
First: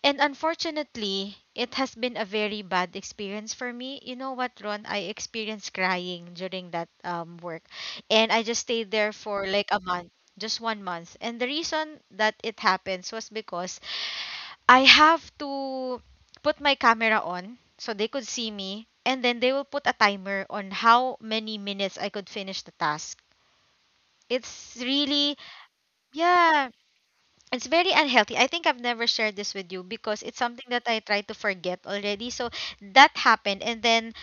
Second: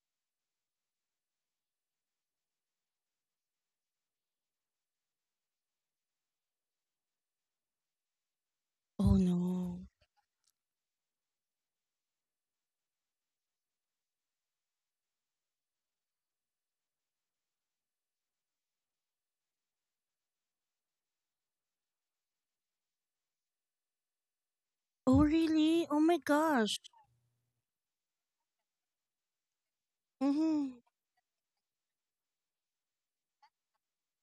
Speaker 2: And unfortunately, it has been a very bad experience for me. You know what, Ron? I experienced crying during that work. And I just stayed there
Speaker 1: Oh,
Speaker 2: for like a
Speaker 1: no.
Speaker 2: month, just 1 month. And the reason that it happens was because I have to put my camera on so they could see me. And then they will put a timer on how many minutes I could finish the task. It's
Speaker 1: Oh,
Speaker 2: really,
Speaker 1: really? Oh my
Speaker 2: yeah,
Speaker 1: gosh.
Speaker 2: it's very unhealthy. I think I've never shared this with you because it's something
Speaker 1: Mm-hmm.
Speaker 2: that I try to forget already. So that happened and then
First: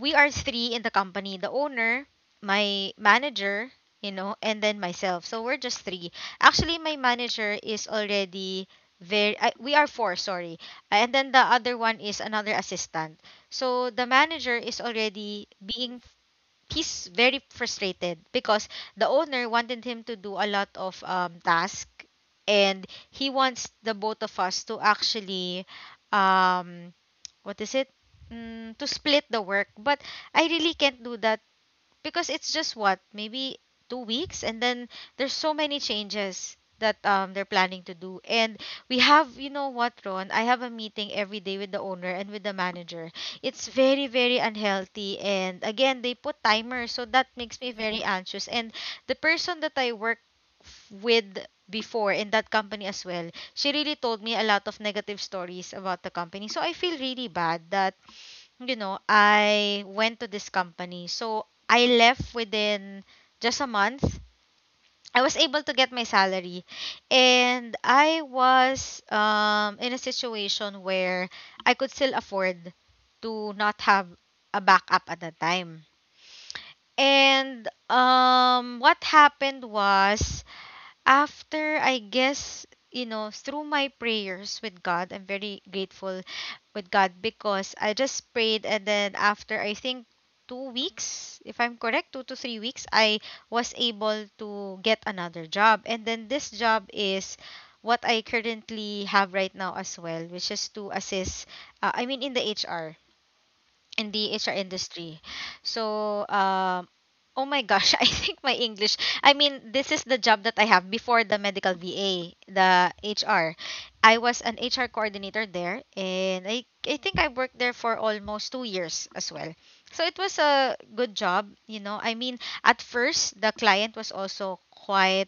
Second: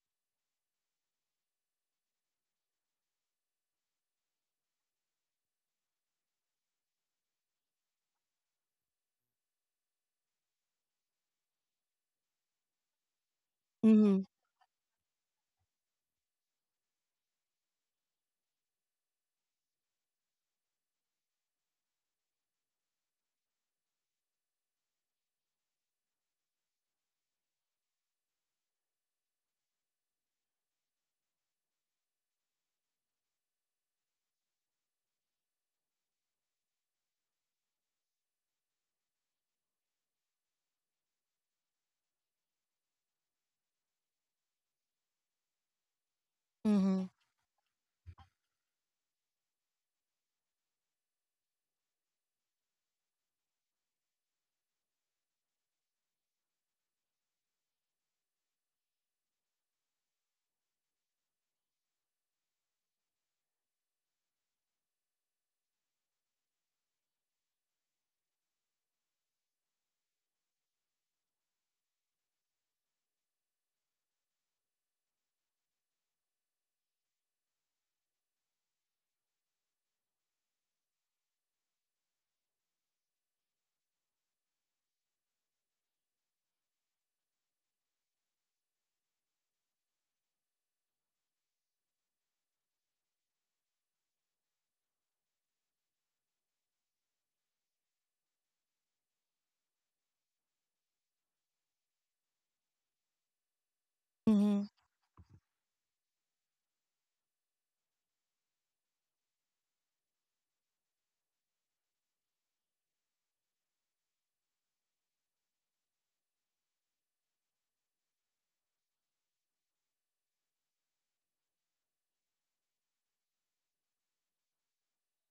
Speaker 2: we are three in the company, the owner, my manager, you know, and then myself. So we're just three. Actually, my manager is already very, I, we are four, sorry. And then the other one is another assistant. So the
Speaker 1: Mm-hmm.
Speaker 2: manager is already being, he's very frustrated because the owner wanted him to do a lot of task and he wants the both of us to actually um, what is it? To split the work, but I really can't do that because it's just what maybe 2 weeks and then there's so many changes that they're planning to do. And we have you know what, Ron? I have a meeting every day with the owner and with the manager. It's very, very unhealthy, and again they put timers,
Speaker 1: Mm-hmm.
Speaker 2: so that makes me very anxious. And the person that I work with before in that company as well, she really told me a lot of negative stories about the company, so I feel really bad that I went to this company. So I left within just a month. I was able to get my salary. And I was in a situation where I could still afford to not have a backup at the time. And what happened was, after I guess through my prayers with God, I'm very grateful with God because I just prayed, and then after, I think 2 weeks, if I'm correct, 2 to 3 weeks, I was able to get another job. And then this job is what I currently have right now as well, which is to assist I mean, in the HR
Speaker 1: Mm-hmm.
Speaker 2: industry. So, oh my gosh, I think my English. I mean, this is the job that I have before the medical VA, the HR. I was an HR coordinator there, and I think I worked there for almost 2 years as well. So it was a good job, you know. I mean, at first, the client was also quite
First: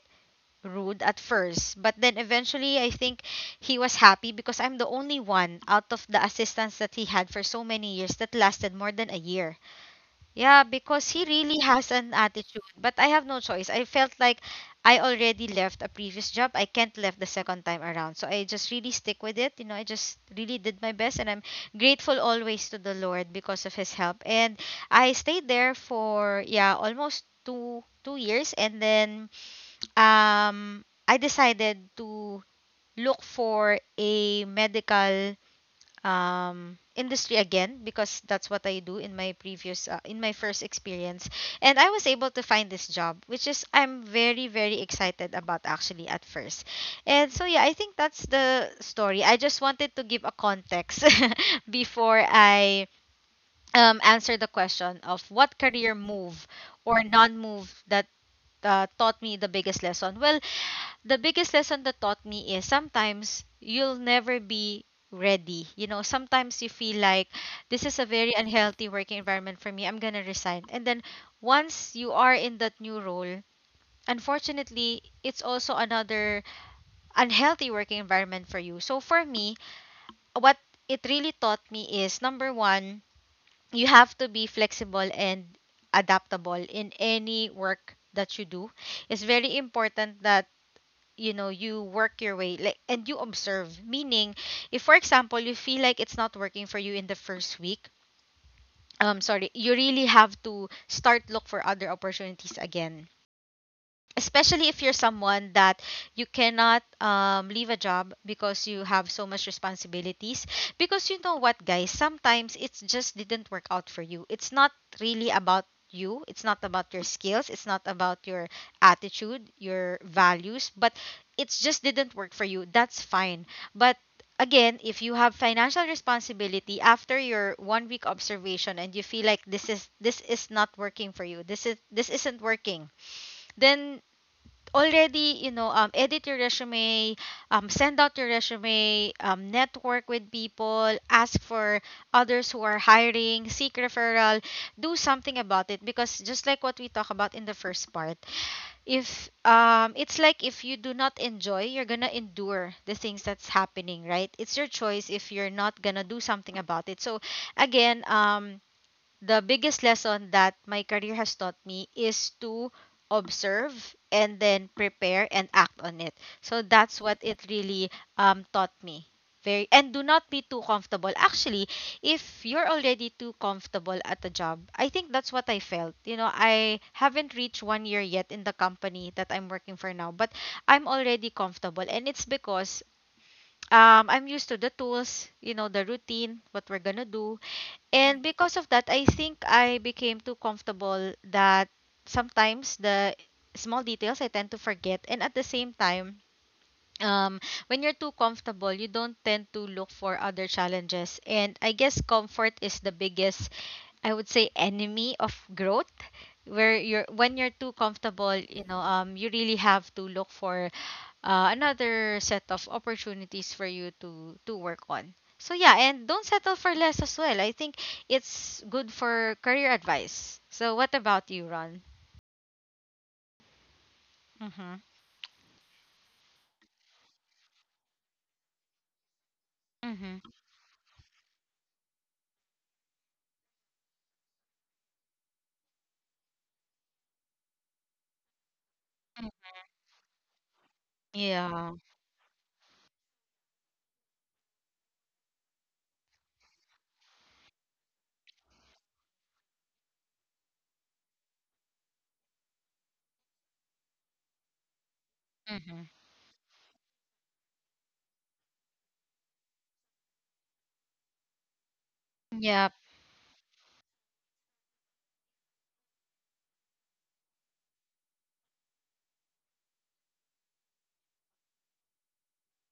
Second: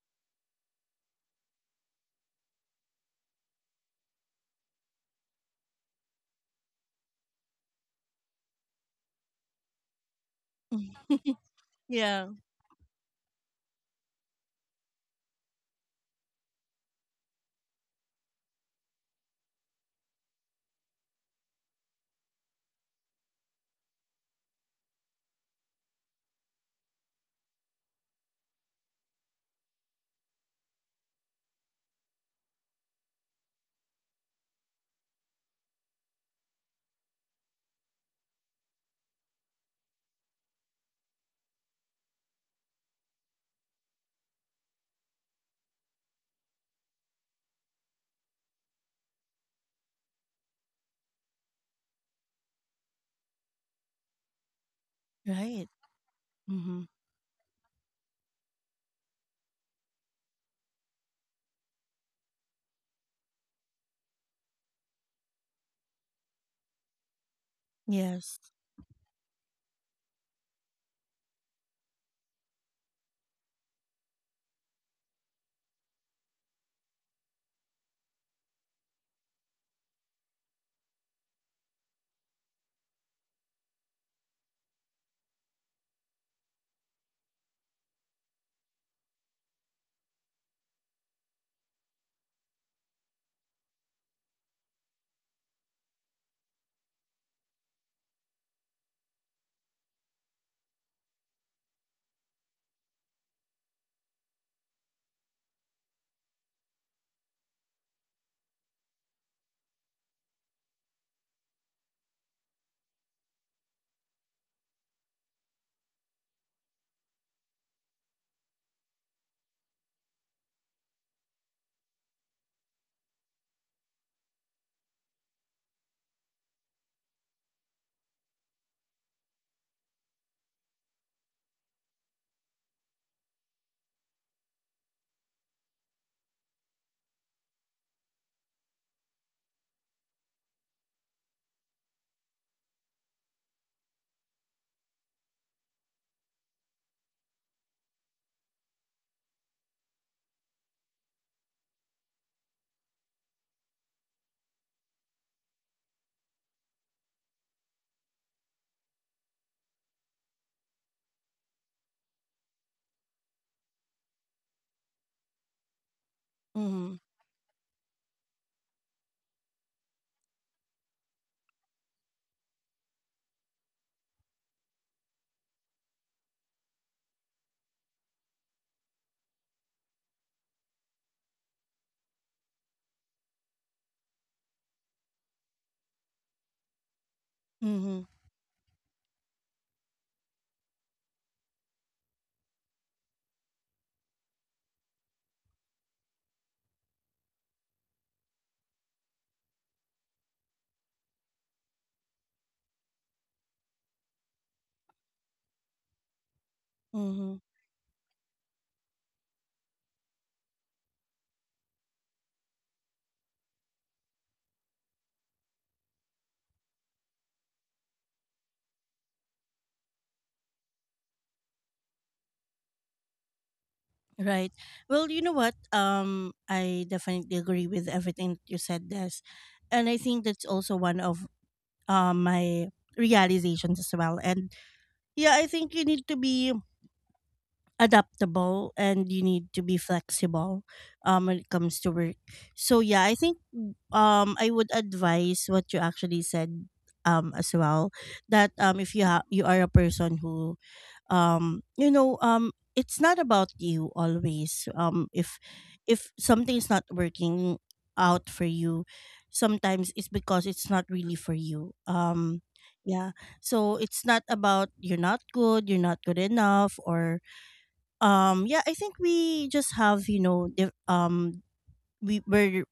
Speaker 2: rude at first, but then eventually I think he was happy because I'm the only one out of the assistants that he had for so many years that lasted more than a year. Yeah,
Speaker 1: hmm
Speaker 2: because he really has an
Speaker 1: Yeah.
Speaker 2: attitude, but I have no choice. I felt like I already left a previous job. I can't left the second time around. So I just really stick with it. You know, I just really did my best, and I'm grateful always to the Lord because of his help. And I stayed there for, yeah, almost two years and then I decided to look for a medical industry again because that's what I do in my previous in my first experience. And I was able to find this job, which is I'm very, very excited about, actually, at first. And so yeah, I think that's the story. I just wanted to give a context before I answer the question of what
Speaker 1: Right.
Speaker 2: career move
Speaker 1: Mm-hmm.
Speaker 2: or non-move that taught me the biggest lesson. Well, the biggest lesson that taught me is sometimes you'll never be ready. You know, sometimes you feel like this is a very
Speaker 1: Yes.
Speaker 2: unhealthy working environment for me. I'm going to resign. And then once you are in that new role, unfortunately, it's also another unhealthy working environment for you. So for me, what it really taught me is number one, you have to be flexible and adaptable in any work that you do. It's very important that you know you work your way, like, and you observe, meaning if for example you feel like it's not working for you in the first week, sorry, you really have to start look for other opportunities again, especially if you're someone that you cannot leave a job because you have so much responsibilities. Because you know what, guys, sometimes it just didn't work out for you. It's not really about you. It's not about your skills. It's not about your attitude, your values, but it just didn't work for you. That's fine. But again, if you have financial responsibility, after your one week observation, and you feel like this is not working for you, this isn't working, then already, you know, edit your resume, send out your resume, network with people, ask for others who are hiring, seek referral, do something about it. Because just like what we talk about in the first part, if it's like, if you do not enjoy, you're gonna endure the things that's happening, right? It's your choice if you're not gonna do something about it. So again, the biggest lesson that my career has taught me is to observe and then prepare and act on it. So
Speaker 1: Mm-hmm.
Speaker 2: that's what it really taught me. Very and do not be too comfortable. Actually, if you're already too comfortable at a job, I think that's what I felt. You know, I haven't reached one year yet in the company that I'm working for now, but I'm already comfortable, and it's because I'm used to the tools, you know, the routine, what we're gonna do,
Speaker 1: Mm-hmm.
Speaker 2: and because of that, I think I became too comfortable that sometimes the small details I tend to forget. And at the same time, um, when you're too comfortable, you don't tend to look for other challenges. And I guess comfort is the biggest, I would say, enemy of growth, where you're
Speaker 1: Mm-hmm.
Speaker 2: when you're too comfortable, you know, you really have to look for another set of opportunities for you to work on. So yeah, and don't settle for less as well. I think it's good for career advice. So what about you, Ron?
Speaker 1: Right.
Speaker 2: Mhm.
Speaker 1: Well, you know what? I definitely agree with everything that you said, Des. And I
Speaker 2: Mhm.
Speaker 1: think that's also one of my realizations as well. And yeah, I think you need to be adaptable and you
Speaker 2: Mm.
Speaker 1: need to be flexible when it
Speaker 2: Yeah.
Speaker 1: comes to work. So yeah, I think I would advise what you actually said, as well, that if you are a person who, you know, it's not about you always. If
Speaker 2: Mhm.
Speaker 1: something's not working out for you, sometimes it's because it's not really for you.
Speaker 2: Yep.
Speaker 1: Yeah so it's not about you're not good, you're not good enough, or yeah, I think we just have, you know we we're,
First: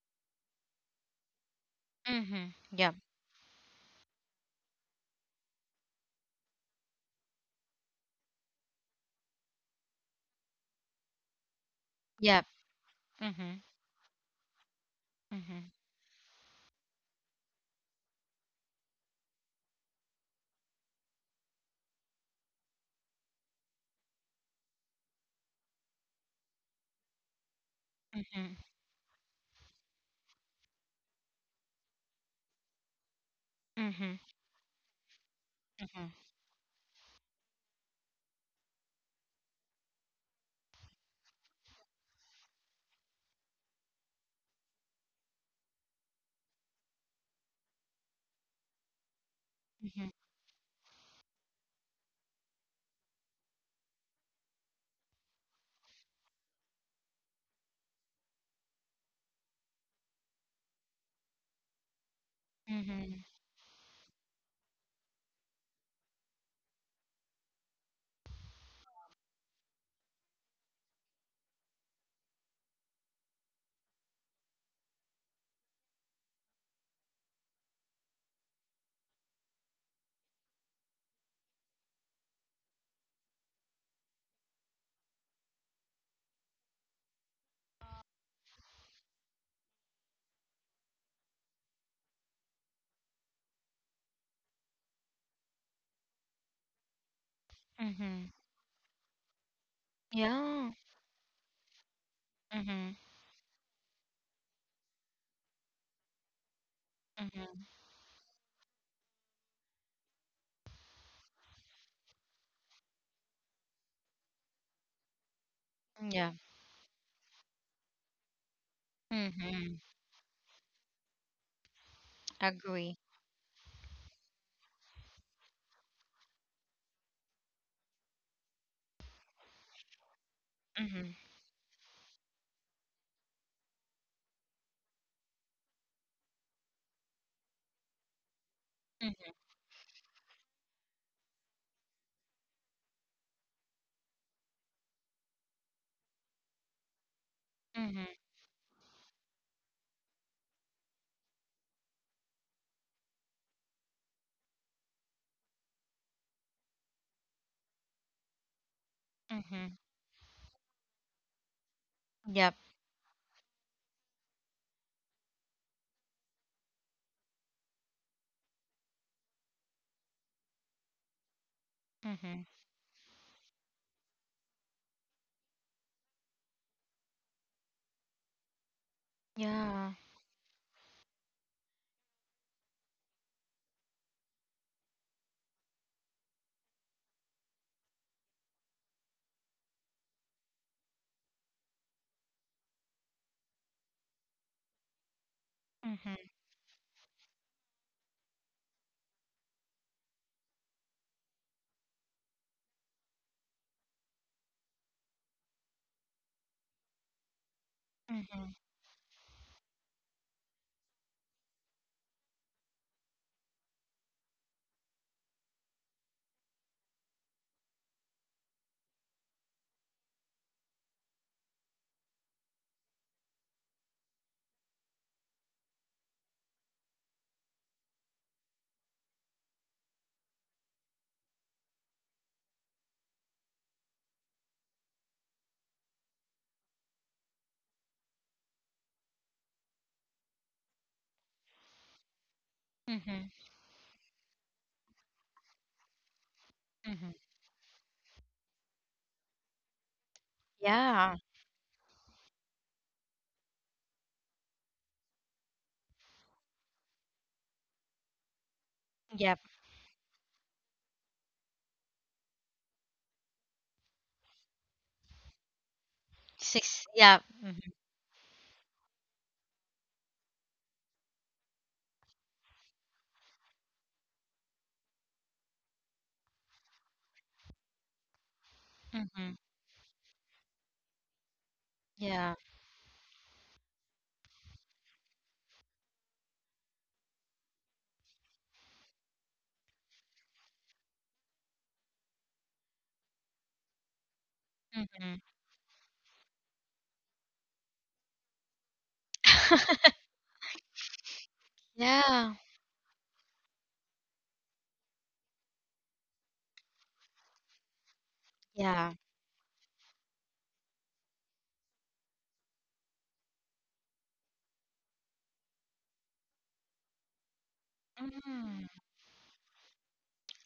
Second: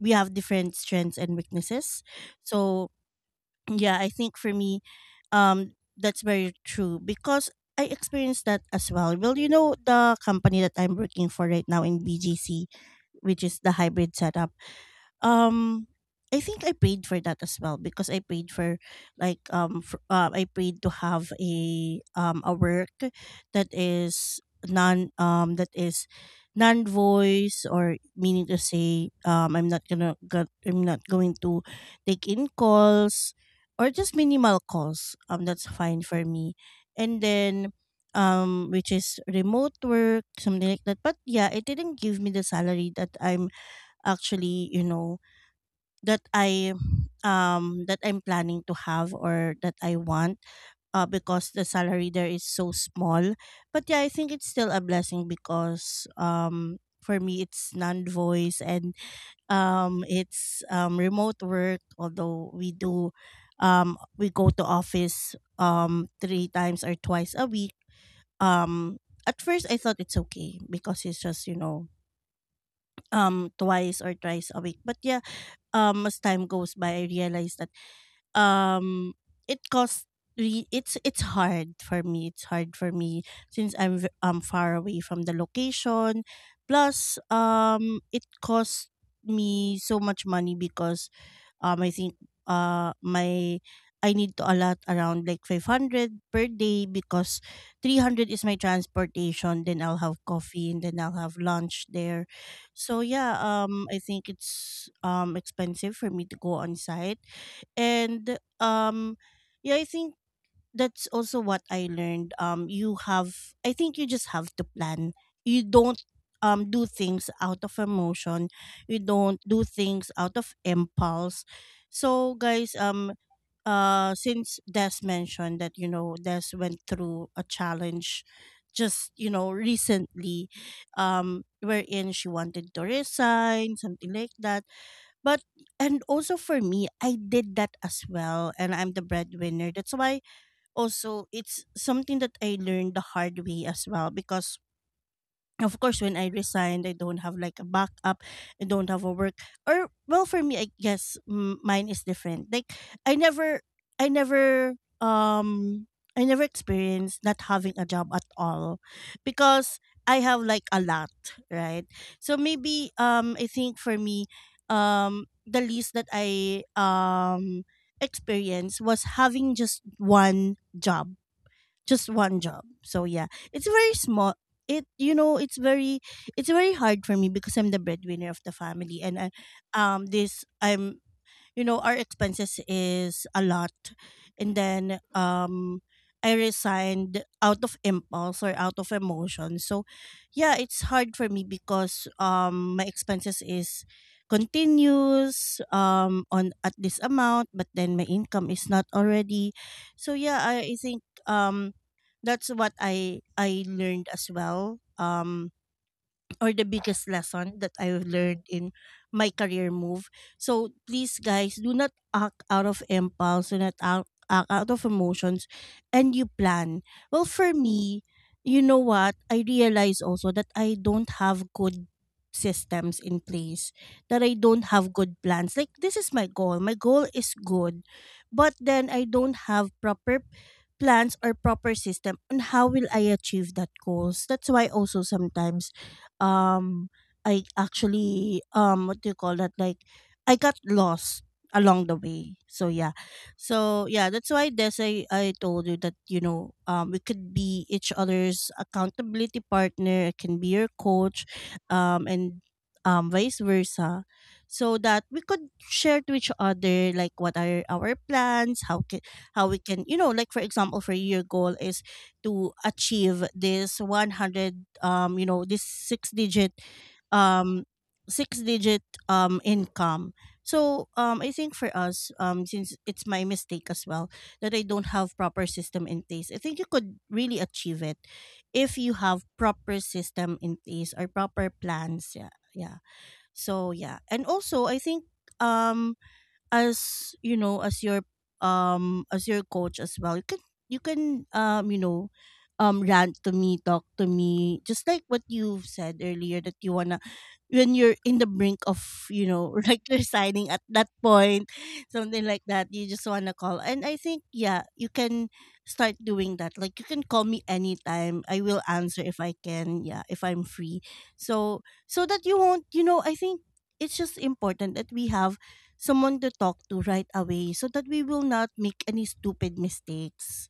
Speaker 1: we have different strengths and weaknesses.
Speaker 2: Mhm.
Speaker 1: So
Speaker 2: Yep.
Speaker 1: yeah, I think for me, that's very true because I experienced that as well. Well, you know, the company that I'm working for right now in
Speaker 2: Yep.
Speaker 1: BGC, which is
Speaker 2: Mhm.
Speaker 1: the hybrid setup,
Speaker 2: Mhm.
Speaker 1: um I think I prayed for that as well because I prayed for, for, I prayed to have a work that is non um that is non voice, or meaning
Speaker 2: Mhm.
Speaker 1: to say, I'm not going to take in calls, or just
Speaker 2: Mhm.
Speaker 1: minimal calls, that's fine
Speaker 2: Mhm.
Speaker 1: for me. And then, which is remote work, something like that. But yeah, it didn't give me the salary that I'm actually, you know, that I that I'm planning to have, or that I
Speaker 2: Mhm.
Speaker 1: want, because the salary there is so small. But yeah, I think it's still a blessing because, for me, it's non-voice and it's remote work, although we do,
Speaker 2: Mhm.
Speaker 1: we go to office three times or twice a week. Um at first I thought it's okay because it's just, you know, twice or thrice a week. But yeah, as time goes by I realized that um it costs it's hard for me, it's hard for me since I'm far away from the location, plus it costs me so much money because, I think my I need to allot around like 500 per day because 300
Speaker 2: Mhm.
Speaker 1: is my transportation, then I'll have coffee
Speaker 2: Yeah.
Speaker 1: and then I'll have lunch there. So
Speaker 2: Mhm.
Speaker 1: yeah, I think it's expensive for me to go on site.
Speaker 2: Mhm.
Speaker 1: And yeah, I think that's also what I learned. You have, I think you just have to plan, you don't
Speaker 2: Yeah.
Speaker 1: do things out of emotion, you don't do
Speaker 2: Mhm.
Speaker 1: things out of impulse. So guys,
Speaker 2: Agree.
Speaker 1: since Des mentioned that, you know, Des went through a challenge just, you know, recently,
Speaker 2: Mhm.
Speaker 1: wherein she wanted to resign, something like that, but, and also for me, I did that as well, and I'm the
Speaker 2: Mhm.
Speaker 1: breadwinner. That's why also it's something that I learned the hard way as well, because of course when I resigned I don't have like a
Speaker 2: Mhm.
Speaker 1: backup, I don't have a work, or, well, for me I guess mine is different. Like, i never I never um I never experienced not having a job at all, because
Speaker 2: Mhm.
Speaker 1: I have like a lot, right? So
Speaker 2: Yep.
Speaker 1: maybe, I think for me, the least that I experienced was having just one job, just one
Speaker 2: Mhm.
Speaker 1: job. So yeah, it's very small, it, you know, it's very, it's very hard for me because I'm the breadwinner of the family, and I,
Speaker 2: Yeah.
Speaker 1: this I'm you know, our expenses is a lot, and then I resigned out of impulse or out of emotion. So yeah, it's hard for me because my expenses is continuous
Speaker 2: Mhm.
Speaker 1: on at this amount, but then my income is not already. So yeah, I think um that's what I learned as well, or the biggest lesson that I've learned
Speaker 2: Mhm.
Speaker 1: in my career move. So please guys, do not act out of impulse, do not act, act out of emotions, and you plan. Well, for me, you know what? I realize also that I don't have good systems in place, that I don't have good plans. Like, this is my goal, my goal is good, but then I don't have proper plans or proper system on how will I achieve that goals. That's why also sometimes, um I actually, what do you call that? Like, I got lost along the way. So yeah.
Speaker 2: Mhm.
Speaker 1: So yeah, that's why this I told you that, you know, we
Speaker 2: Mhm.
Speaker 1: could be each other's accountability partner, I can be your
Speaker 2: Yeah.
Speaker 1: coach, and vice versa. So that we could share to each other like what are our plans,
Speaker 2: Yep.
Speaker 1: how we can, you know, like for example for your goal is to achieve this 100, you know, this six digit,
Speaker 2: Six. Yep.
Speaker 1: um
Speaker 2: Mhm.
Speaker 1: six digit income. So I think for us, since it's my mistake as well that I don't have proper system in place, I think you could really achieve it if you have
Speaker 2: Mhm.
Speaker 1: proper system in place or proper plans. Yeah,
Speaker 2: Yeah.
Speaker 1: yeah. So yeah, and also I think um as you know, as your coach as well, you can, you can rant to me, talk to me, just like what
Speaker 2: Mhm.
Speaker 1: you've said earlier that you wanna, when you're in the brink of, you know, like resigning at that point, something
Speaker 2: Yeah.
Speaker 1: like that, you just want to call. And I think yeah, you can start doing that. Like, you can call me anytime, I will
Speaker 2: Yeah.
Speaker 1: answer if I can, yeah, if I'm free. So, so that you won't, you know, I think it's just important that we have someone to talk to right away so that we will not
Speaker 2: Mm.
Speaker 1: make any stupid mistakes,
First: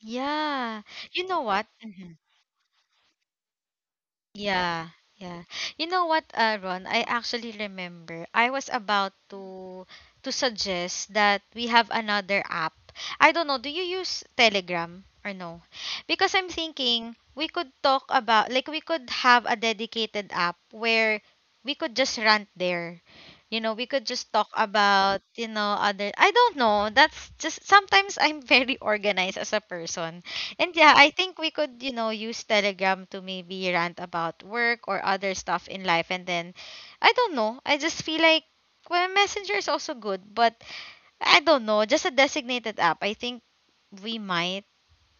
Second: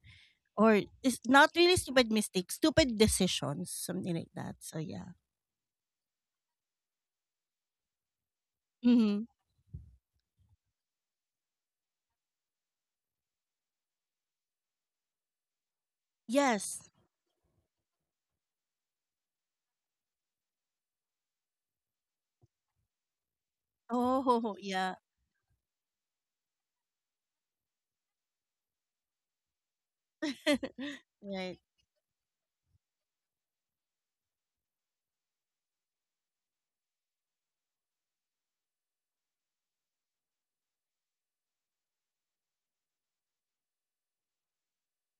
Speaker 1: or
Speaker 2: Yeah.
Speaker 1: it's
Speaker 2: You know
Speaker 1: not
Speaker 2: what?
Speaker 1: really stupid
Speaker 2: Mhm.
Speaker 1: mistakes, stupid decisions, something like that. So
Speaker 2: Yeah,
Speaker 1: yeah.
Speaker 2: yeah. You know what, Ron? I actually remember I was about
Speaker 1: Mm-hmm.
Speaker 2: to suggest that we have another app. I don't know, do you use Telegram or no? Because I'm
Speaker 1: Yes.
Speaker 2: thinking we could talk about, like, we could have a dedicated app where we could just rant there. You know, we could just talk
Speaker 1: Oh yeah.
Speaker 2: about, you know, other, I don't know. That's just sometimes I'm very organized as a person. And yeah, I think we
Speaker 1: right.
Speaker 2: could, you know, use Telegram to maybe rant about work or other stuff in life. And then, I don't know. I just feel like, well, Messenger is also good, but I don't know. Just a designated app. I think we might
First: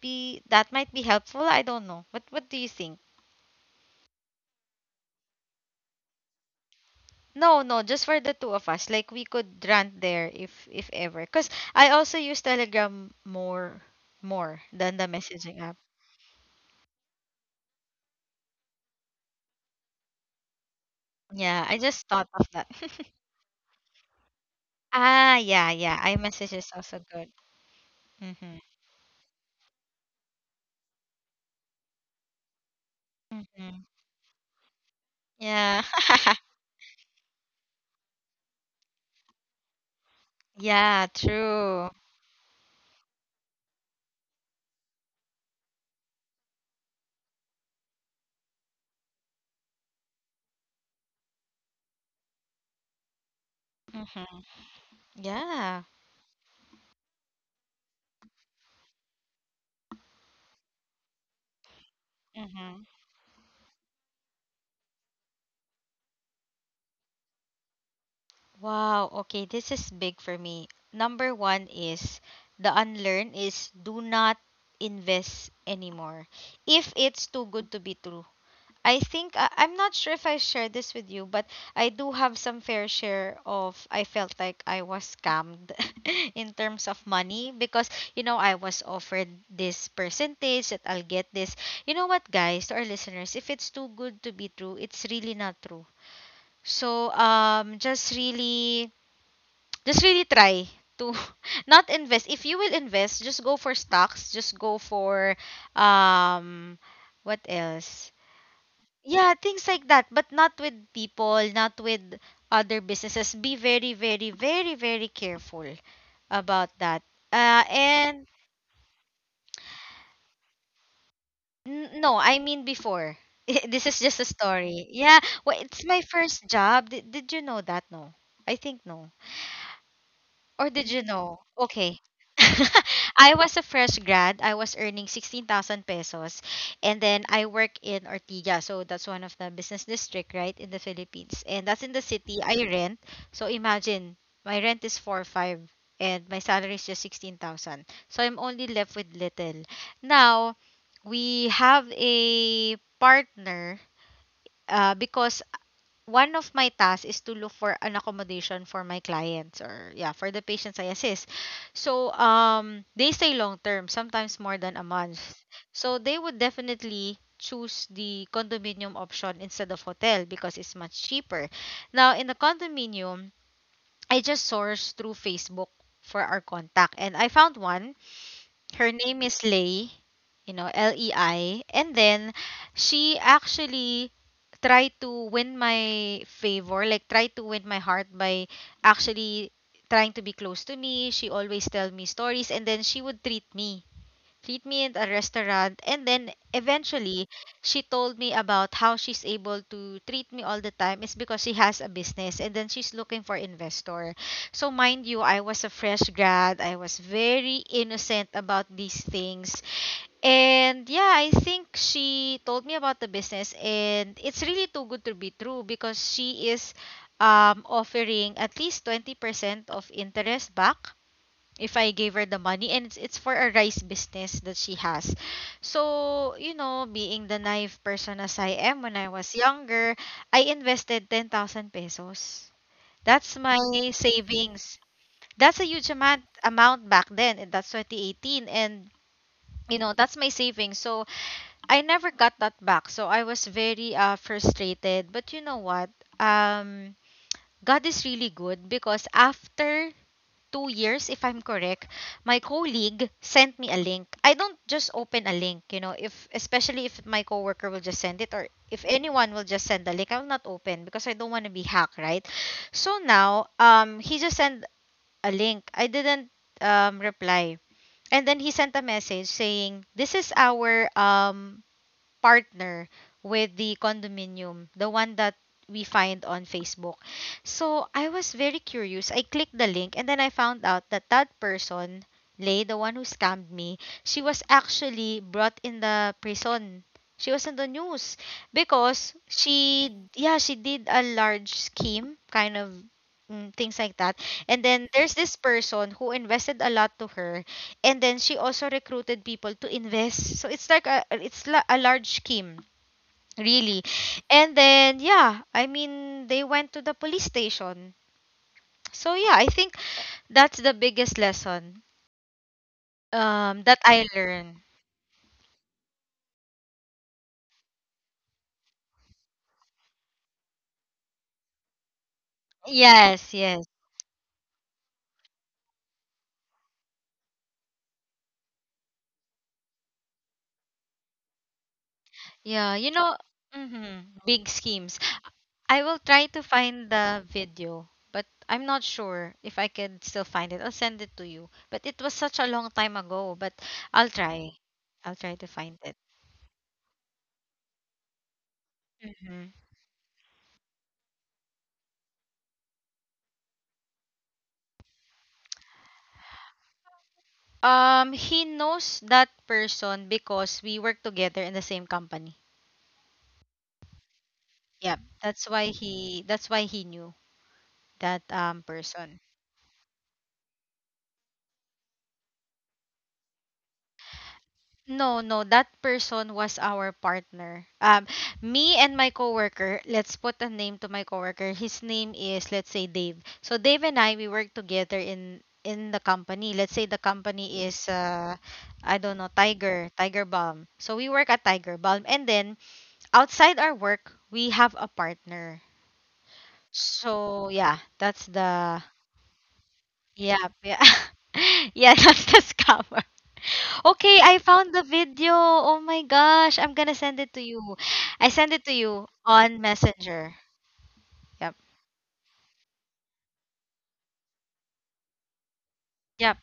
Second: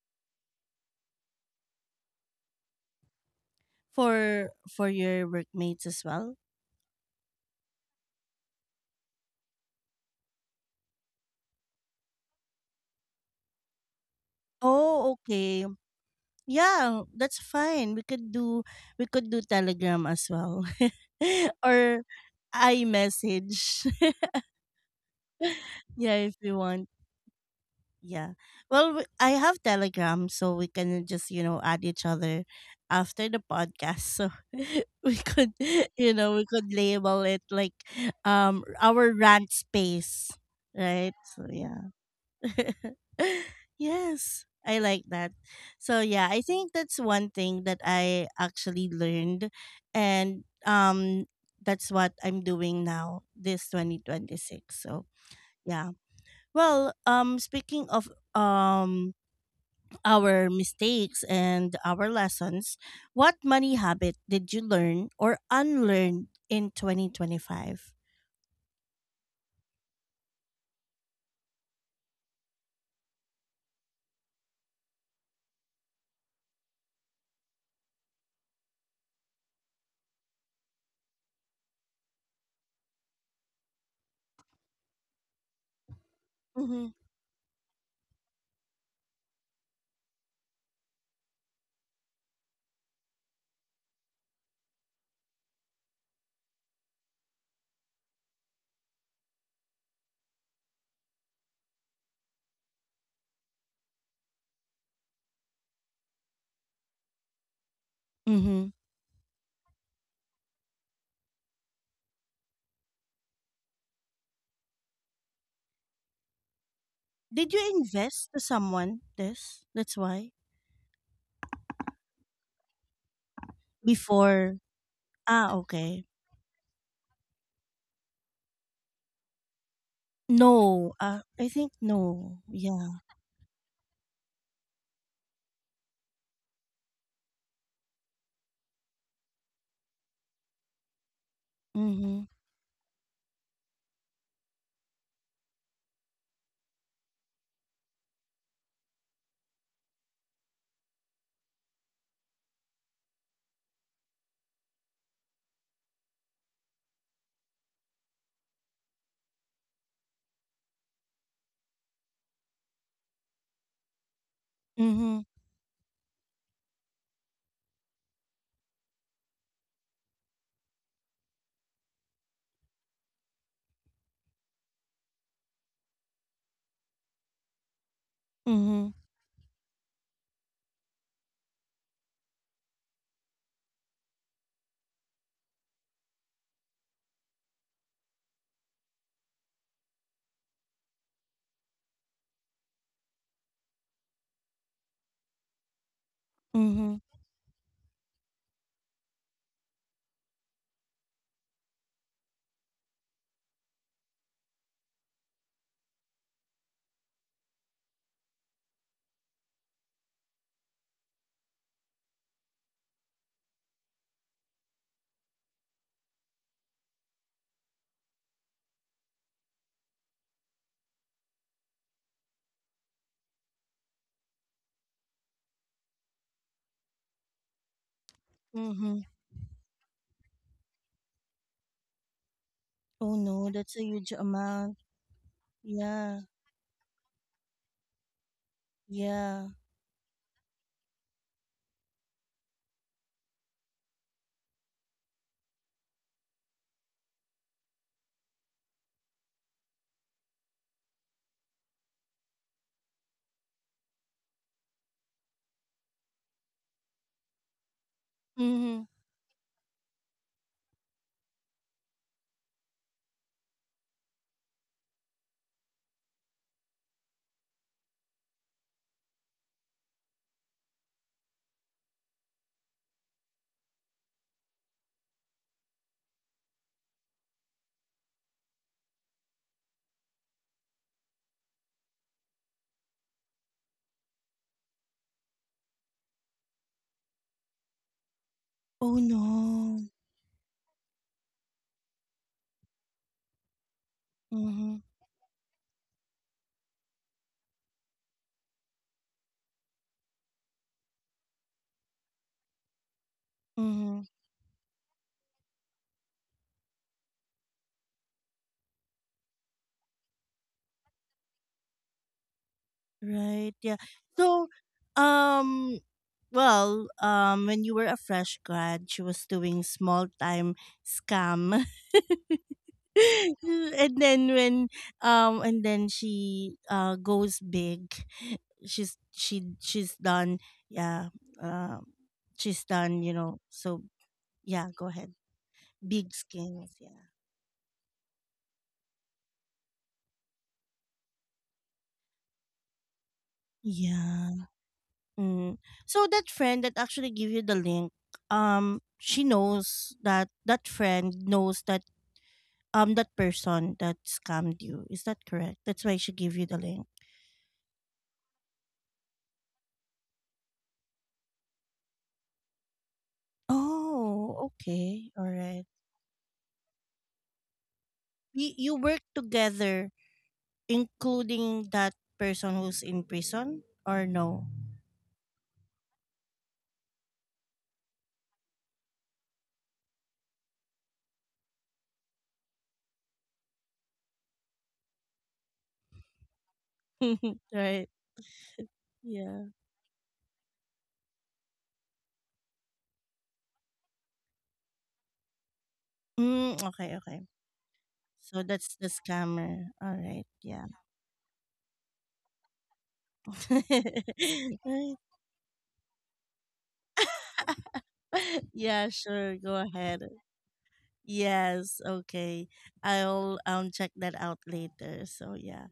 Speaker 2: that might be helpful. I don't know. What do you think?
Speaker 1: For your workmates as well.
Speaker 2: No, no, just for the two of us. Like we could rant there if ever. Cause I also use Telegram more than the
Speaker 1: Oh,
Speaker 2: messaging
Speaker 1: okay.
Speaker 2: app.
Speaker 1: Yeah, that's fine. We could do, we could do Telegram as well,
Speaker 2: Yeah, I
Speaker 1: or
Speaker 2: just thought of that.
Speaker 1: iMessage.
Speaker 2: Ah, yeah, yeah,
Speaker 1: yeah, if
Speaker 2: iMessage
Speaker 1: you
Speaker 2: is
Speaker 1: want.
Speaker 2: also good.
Speaker 1: Yeah.
Speaker 2: Mm-hmm.
Speaker 1: I have Telegram, so we can just, you know, add each other after the
Speaker 2: Mm-hmm.
Speaker 1: podcast. So we could,
Speaker 2: Yeah.
Speaker 1: you know, we could label it like, our rant space,
Speaker 2: Yeah,
Speaker 1: right? So
Speaker 2: true.
Speaker 1: yeah. yes, I like that. So yeah, I think that's one thing that I actually learned, and that's what I'm doing now this
Speaker 2: Mm-hmm.
Speaker 1: 2026. So
Speaker 2: Yeah.
Speaker 1: yeah. Well, speaking of um our mistakes and our lessons,
Speaker 2: Mm-hmm.
Speaker 1: what money habit did you learn or unlearn in 2025?
Speaker 2: Wow. Okay, this is big for me. Number one is, the unlearn is, do not invest anymore if it's too good to be true. I think I'm not sure if I shared this with you, but I do have some fair share of, I felt like I was scammed in
Speaker 1: Hmm
Speaker 2: terms
Speaker 1: Mm-hmm.
Speaker 2: of money because you know I was offered this percentage that I'll get this. You know what, guys, to our listeners, if it's too good to be true, it's really not true. So just really, just really try to not invest. If you will invest, just go for stocks. Just go for um, what else?
Speaker 1: Mm-hmm.
Speaker 2: Yeah, things like that, but not with people, not with other businesses. Be very, very, very, very careful about that.
Speaker 1: Did
Speaker 2: Uh,
Speaker 1: you
Speaker 2: and
Speaker 1: invest to someone this? That's why?
Speaker 2: no, I mean before. This is just a
Speaker 1: Before,
Speaker 2: story. Yeah, well,
Speaker 1: ah
Speaker 2: it's my
Speaker 1: okay.
Speaker 2: first job. Did you know that? No, I think no. Or did
Speaker 1: No.
Speaker 2: you know?
Speaker 1: I think
Speaker 2: Okay.
Speaker 1: no. Yeah.
Speaker 2: I was a fresh grad. I was earning 16,000 pesos. And then I work in Ortiga. So that's one of the business district, right, in the Philippines. And that's in the
Speaker 1: Mm-hmm.
Speaker 2: city. I rent. So imagine, my rent is 4 5 and my salary is just 16,000. So I'm only left with little. Now, we have a partner because one of my tasks is to look for an accommodation for my clients, or yeah, for the patients I assist. So, they stay long term, sometimes more than a month.
Speaker 1: Mm-hmm.
Speaker 2: So, they would definitely choose the condominium option instead of hotel because it's much cheaper. Now, in the condominium, I just sourced through Facebook for our contact, and I found one. Her
Speaker 1: Mm-hmm.
Speaker 2: name is Lei, Lei. And then she actually tried to win my favor, like tried to win my heart by actually trying to be close to me. She always tell me stories, and then she would treat me treatment, a restaurant, and then
Speaker 1: Mm-hmm.
Speaker 2: eventually she told me about how she's able to treat me all the time is because she has a business, and then she's looking for investor. So mind you, I was a fresh grad. I was very innocent about these things. And yeah, I think she told me about the business, and it's really too good to be true because she is offering at least 20% of interest back if I gave her the money, and it's for a rice business that she has. So, being the naive person as I am when
Speaker 1: Mm-hmm.
Speaker 2: I was younger, I invested 10,000 pesos.
Speaker 1: Oh
Speaker 2: That's
Speaker 1: no,
Speaker 2: my
Speaker 1: that's a huge
Speaker 2: savings.
Speaker 1: amount.
Speaker 2: That's a huge amount
Speaker 1: Yeah.
Speaker 2: amount back then. And That's 2018 and
Speaker 1: Yeah.
Speaker 2: that's my savings. So, I never got that back. So, I was very frustrated. But you know what? Um God is really good because after 2 years, if I'm correct, my colleague sent me a link. I don't just open a link, you know, if especially if my coworker will just send it or if
Speaker 1: Mm-hmm.
Speaker 2: anyone will just send the link, I will not open because I don't want to be hacked, right? So now, he just sent a link. I didn't reply. And then he sent a message saying, "This is our partner with the condominium, the one that we find on Facebook. So I was very curious. I clicked the link and then I found out that that person, Lay, the one who scammed me, she was actually brought in the prison. She was in the news
Speaker 1: Oh
Speaker 2: because
Speaker 1: no.
Speaker 2: she, yeah, she did a large scheme, kind of mm, things like that. And
Speaker 1: Mm-hmm.
Speaker 2: then there's this person who invested a lot to her, and then she also recruited people to invest, so it's like a a large scheme really.
Speaker 1: Mm-hmm.
Speaker 2: And then, yeah, I mean, they went to the police station. So yeah, I think that's the biggest lesson
Speaker 1: Right.
Speaker 2: that
Speaker 1: Yeah.
Speaker 2: I learned.
Speaker 1: So, um, when you were a fresh grad, she was doing small time scam,
Speaker 2: Yes, yes.
Speaker 1: and then when, and then she goes big. She's, she, she's done. Yeah. Um, she's
Speaker 2: Yeah, you
Speaker 1: done.
Speaker 2: know.
Speaker 1: You know. So
Speaker 2: Hmm, big
Speaker 1: yeah, go
Speaker 2: schemes.
Speaker 1: ahead.
Speaker 2: I will
Speaker 1: Big
Speaker 2: try to
Speaker 1: schemes.
Speaker 2: find
Speaker 1: Yeah.
Speaker 2: the video, but I'm not sure if I can still find it. I'll send it to you, but it was such a long time ago. But i'll
Speaker 1: Yeah.
Speaker 2: try I'll try to
Speaker 1: Mm.
Speaker 2: find it.
Speaker 1: So that friend that actually give you the link, she
Speaker 2: Mhm.
Speaker 1: knows that, that friend knows that that person that scammed you. Is that correct? That's why she gave you the link.
Speaker 2: He knows that person because we work together in the same company.
Speaker 1: Oh,
Speaker 2: Yep.
Speaker 1: okay, all right.
Speaker 2: That's why he knew that
Speaker 1: You you work
Speaker 2: person.
Speaker 1: together, including that person who's in prison, or no?
Speaker 2: No, no, that person was our partner. Me and my coworker, let's put a name to my coworker. His name is, let's say, Dave. So Dave and I, we work together in the company. Let's say the company is,
Speaker 1: right.
Speaker 2: I don't know,
Speaker 1: Yeah.
Speaker 2: Tiger Balm. So we work at Tiger Balm, and then outside our work, we have a partner.
Speaker 1: Mm, okay. Okay.
Speaker 2: So yeah, that's
Speaker 1: So that's
Speaker 2: the
Speaker 1: the scammer. All right.
Speaker 2: yeah,
Speaker 1: Yeah.
Speaker 2: yeah. Yeah, that's the scammer. Okay, I found the
Speaker 1: Right.
Speaker 2: video. Oh my gosh, I'm gonna send it to you. I send it to you
Speaker 1: yeah.
Speaker 2: on
Speaker 1: Sure. Go
Speaker 2: Messenger.
Speaker 1: ahead.
Speaker 2: Yep,
Speaker 1: Yes, okay. I'll check that out later. So
Speaker 2: yep,
Speaker 1: yeah.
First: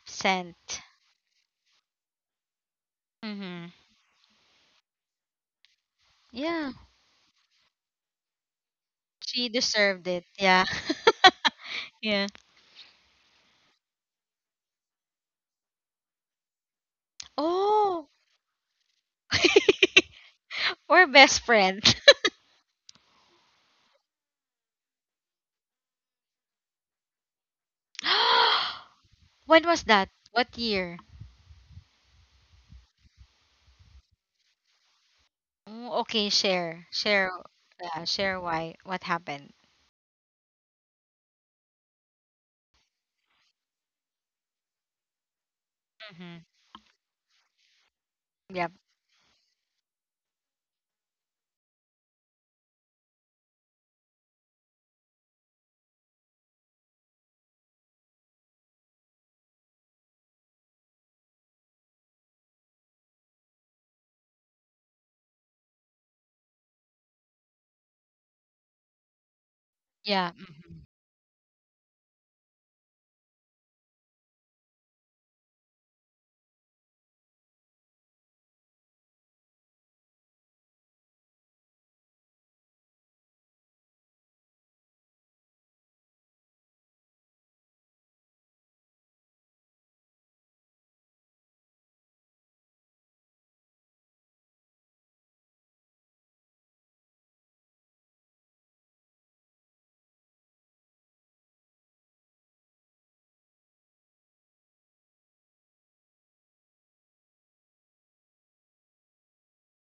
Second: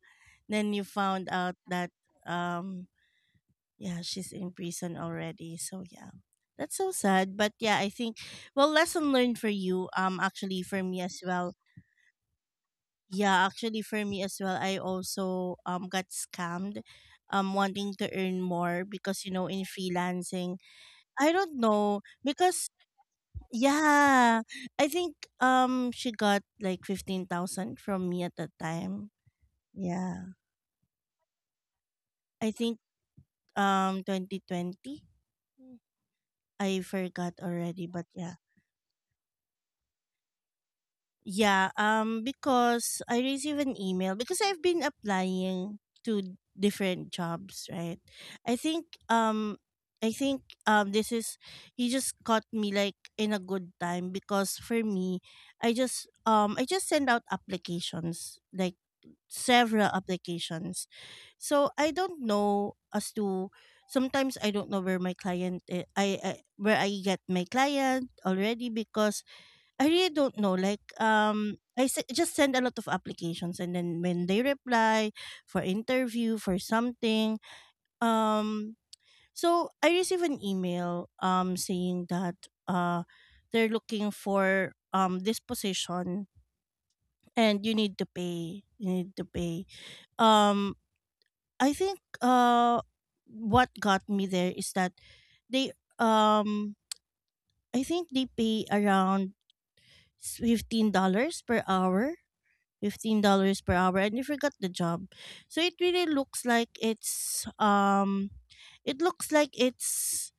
Speaker 1: Then
Speaker 2: sent.
Speaker 1: you found out that, um
Speaker 2: Mm-hmm.
Speaker 1: yeah, she's in prison already. So yeah.
Speaker 2: Yeah,
Speaker 1: That's so sad, but yeah, I think, well, lesson
Speaker 2: she
Speaker 1: learned for
Speaker 2: deserved
Speaker 1: you,
Speaker 2: it. Yeah,
Speaker 1: actually for me as well.
Speaker 2: yeah.
Speaker 1: Yeah, actually for me as well. I also got scammed wanting to
Speaker 2: Oh,
Speaker 1: earn more because, you know, in freelancing,
Speaker 2: we're
Speaker 1: I
Speaker 2: best
Speaker 1: don't
Speaker 2: friend.
Speaker 1: know because, yeah, I think she got like 15,000 from me at that time.
Speaker 2: When was that?
Speaker 1: Yeah.
Speaker 2: What year?
Speaker 1: I think 2020.
Speaker 2: Mm, okay,
Speaker 1: I
Speaker 2: share,
Speaker 1: forgot already, but
Speaker 2: yeah,
Speaker 1: yeah.
Speaker 2: share why, what happened.
Speaker 1: Yeah, because I received an email because I've been applying to
Speaker 2: Mm-hmm.
Speaker 1: different jobs, right? I
Speaker 2: Yeah.
Speaker 1: think um I think this is, he just caught me like in a good time because for me I just send out applications, like several applications. So I don't know as to sometimes I don't know where my client I where I get my client already, because I really don't know.
Speaker 2: Yeah,
Speaker 1: Like
Speaker 2: m
Speaker 1: just send a lot of applications, and then when they reply for interview for something. um so I receive an email saying that they're looking for this position, and you need to pay, you need to pay. Um I think What got me there is that they, um I think they pay around $15 per hour. $15 per hour, and you forgot the job. So it really looks like it looks like it's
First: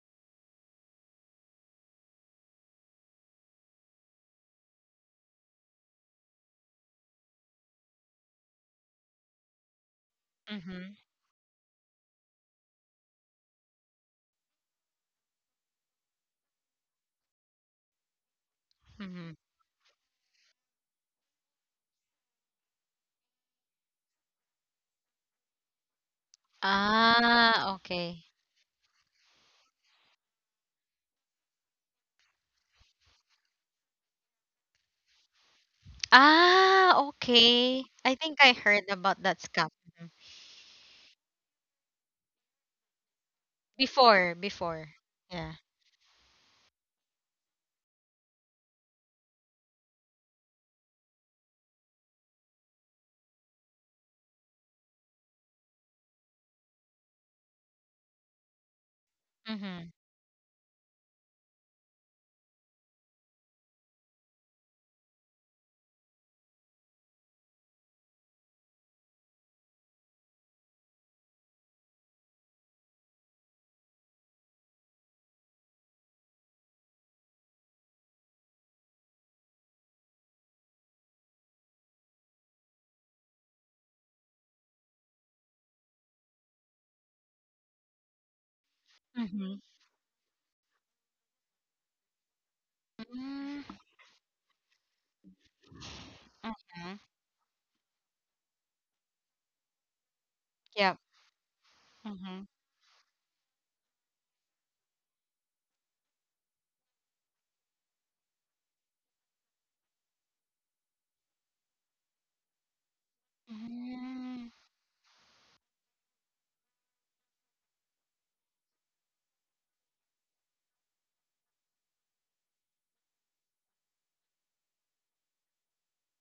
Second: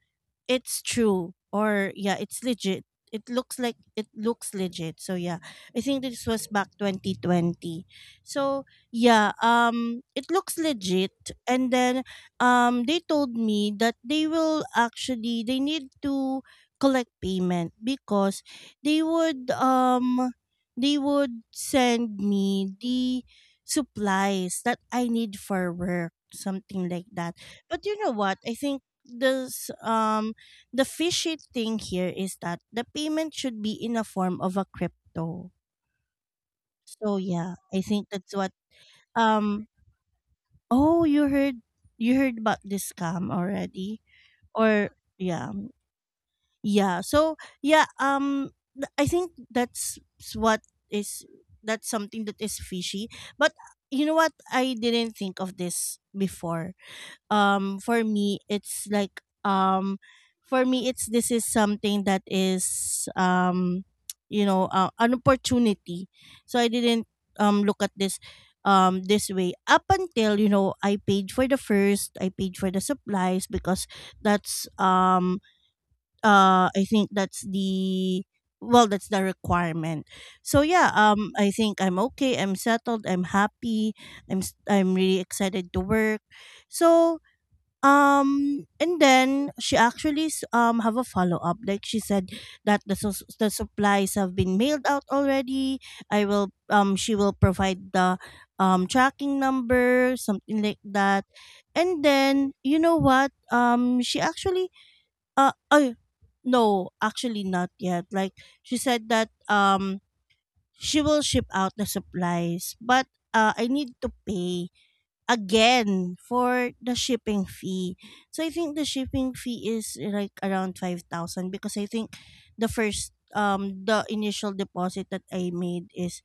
Speaker 1: it's true. Or yeah, it's legit, it looks like, it looks legit. So yeah, I think this was back 2020. So yeah, it looks
Speaker 2: mhm,
Speaker 1: legit. And then they told me that they will, actually they need to collect payment because they
Speaker 2: mhm.
Speaker 1: would, they would send me the supplies that I need for work, something like that.
Speaker 2: Ah,
Speaker 1: But you know
Speaker 2: okay.
Speaker 1: what? I think this the fishy thing here is that the payment should be in a form of a crypto.
Speaker 2: Ah,
Speaker 1: So yeah, I
Speaker 2: okay.
Speaker 1: think
Speaker 2: I
Speaker 1: that's
Speaker 2: think
Speaker 1: what
Speaker 2: I heard about that
Speaker 1: um
Speaker 2: scam. Mhm.
Speaker 1: oh, you heard about this scam already?
Speaker 2: Before,
Speaker 1: Or
Speaker 2: before.
Speaker 1: yeah.
Speaker 2: Yeah.
Speaker 1: Yeah. So yeah, I think is that's something that is fishy. But you know what? I didn't think of this before. For me it's like,
Speaker 2: Mhm.
Speaker 1: for me it's, this is something that is, you know, an opportunity. So I didn't look at this this way, up until, you know, I paid for the first I paid for the supplies, because that's I think that's the, well, that's the requirement. So yeah, I think I'm okay, I'm settled, I'm happy, I'm really excited to work. So and then
Speaker 2: Mhm.
Speaker 1: she actually have a follow up. Like she said that the
Speaker 2: Mm,
Speaker 1: supplies have been mailed out already. I will
Speaker 2: mhm.
Speaker 1: She will provide the tracking number, something like
Speaker 2: Yep.
Speaker 1: that. And
Speaker 2: Mhm.
Speaker 1: then you know what? She actually oh, no, actually not yet. Like she said that she will ship out the supplies, but I need to
Speaker 2: Mm.
Speaker 1: pay again for the shipping fee. So I think the shipping fee is, like, around 5,000, because I think the first the initial deposit that I made is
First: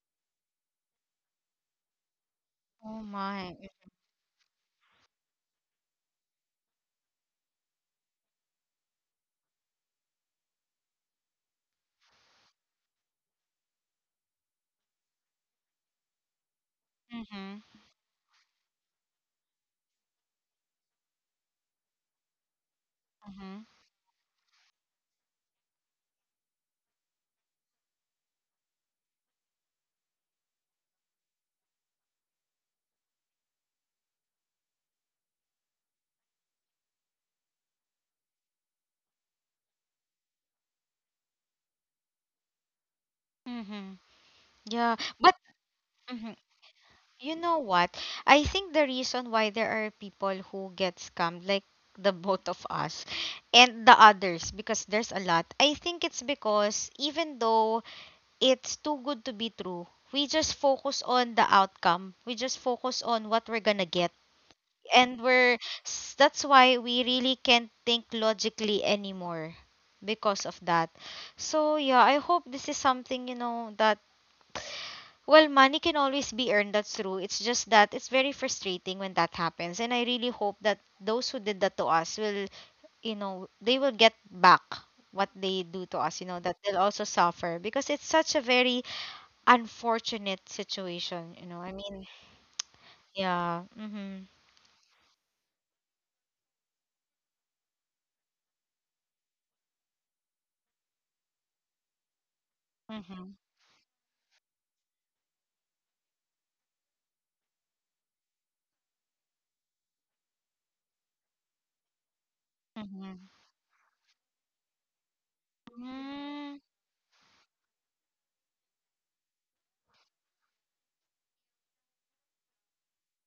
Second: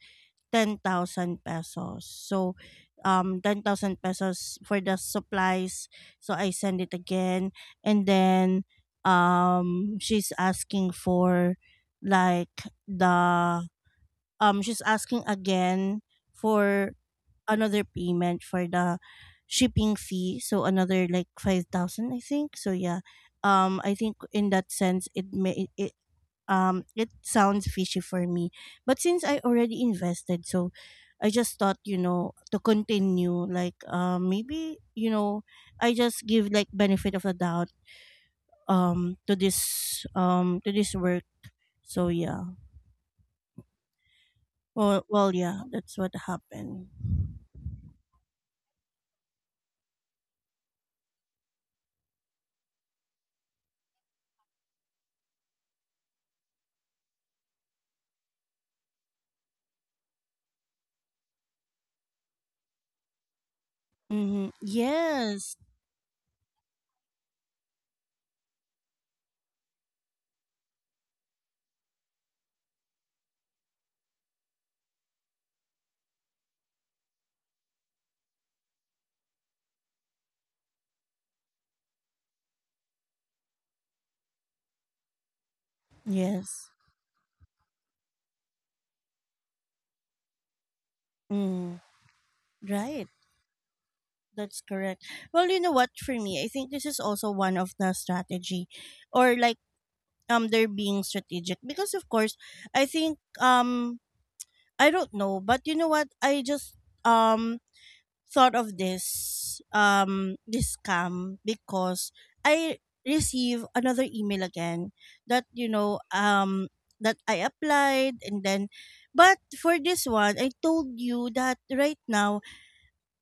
Speaker 1: 10,000 pesos. So
Speaker 2: Oh my.
Speaker 1: 10,000 pesos for the supplies. So I send it again, and then she's asking for, like, the she's asking again for
Speaker 2: Mhm.
Speaker 1: another payment for the shipping fee, so another like 5,000, I think. So yeah,
Speaker 2: Mhm.
Speaker 1: I think in that sense it may it it sounds fishy for me, but since I already invested, so I just thought, you know, to continue. Like maybe, you know, I just give, like, benefit of the doubt to this work. So yeah,
Speaker 2: Mhm. Yeah,
Speaker 1: well,
Speaker 2: but
Speaker 1: well, yeah, that's what
Speaker 2: mhm.
Speaker 1: happened.
Speaker 2: You know what? I think the reason why there are people who get scammed, like the both of us and the others, because there's a lot, I think it's because even though it's too good to be true, we just focus on the outcome. We just focus on what we're gonna get.
Speaker 1: Mm-hmm.
Speaker 2: And we're,
Speaker 1: Yes.
Speaker 2: that's why we really can't think logically anymore because of that. So yeah, I hope this is something, you know, that well, money can always be earned, that's true. It's just that it's very frustrating when that happens. And I really hope that those who did that to us will, you know, they will get back what they do to us, you know, that
Speaker 1: Yes.
Speaker 2: they'll also suffer because it's such a very unfortunate situation, you know. I
Speaker 1: Mm,
Speaker 2: mean,
Speaker 1: right.
Speaker 2: yeah. Mhm.
Speaker 1: That's correct. Well, you know what? For me, I think this is also one of the strategy, or like, they're being strategic because, of course, I think
Speaker 2: Mhm.
Speaker 1: um, I don't know, but you know what? I just um thought of this this scam because I
Speaker 2: Mhm.
Speaker 1: receive another email again that, you know,
Speaker 2: Mhm.
Speaker 1: that I applied, and then, but for this one, I told you that right now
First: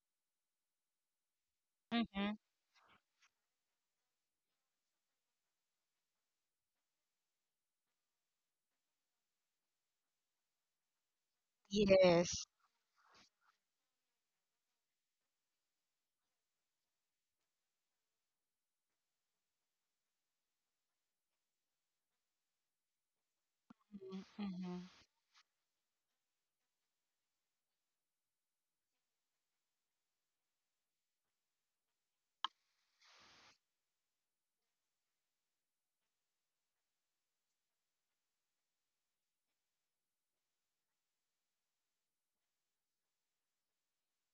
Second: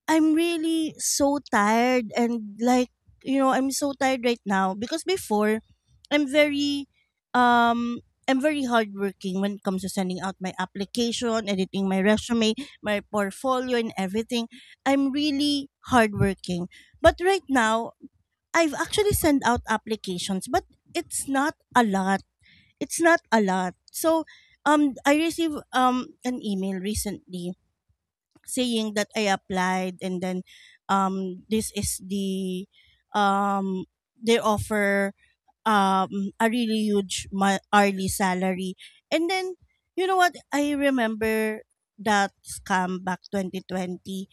Speaker 1: I'm really so tired
Speaker 2: Mhm.
Speaker 1: and, like, you know, I'm so tired right now, because before I'm very um I'm very hardworking when it comes to sending out my application, editing my
Speaker 2: Yes.
Speaker 1: resume, my portfolio and everything. I'm really hardworking. But right now, I've actually sent out applications, but it's not a lot. It's not a lot. So
Speaker 2: Mhm.
Speaker 1: I received an email recently saying that I applied, and then this is the um they offer a really huge hourly salary, and then you know what? I remember that scam back 2020.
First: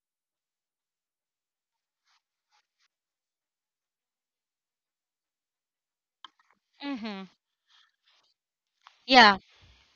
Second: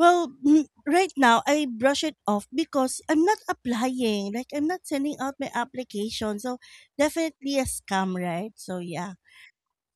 Speaker 1: Well, mm, right now I brush it off because I'm not applying, like I'm not sending out my application, so
Speaker 2: Mhm.
Speaker 1: definitely a scam, right? So yeah.
Speaker 2: Yeah.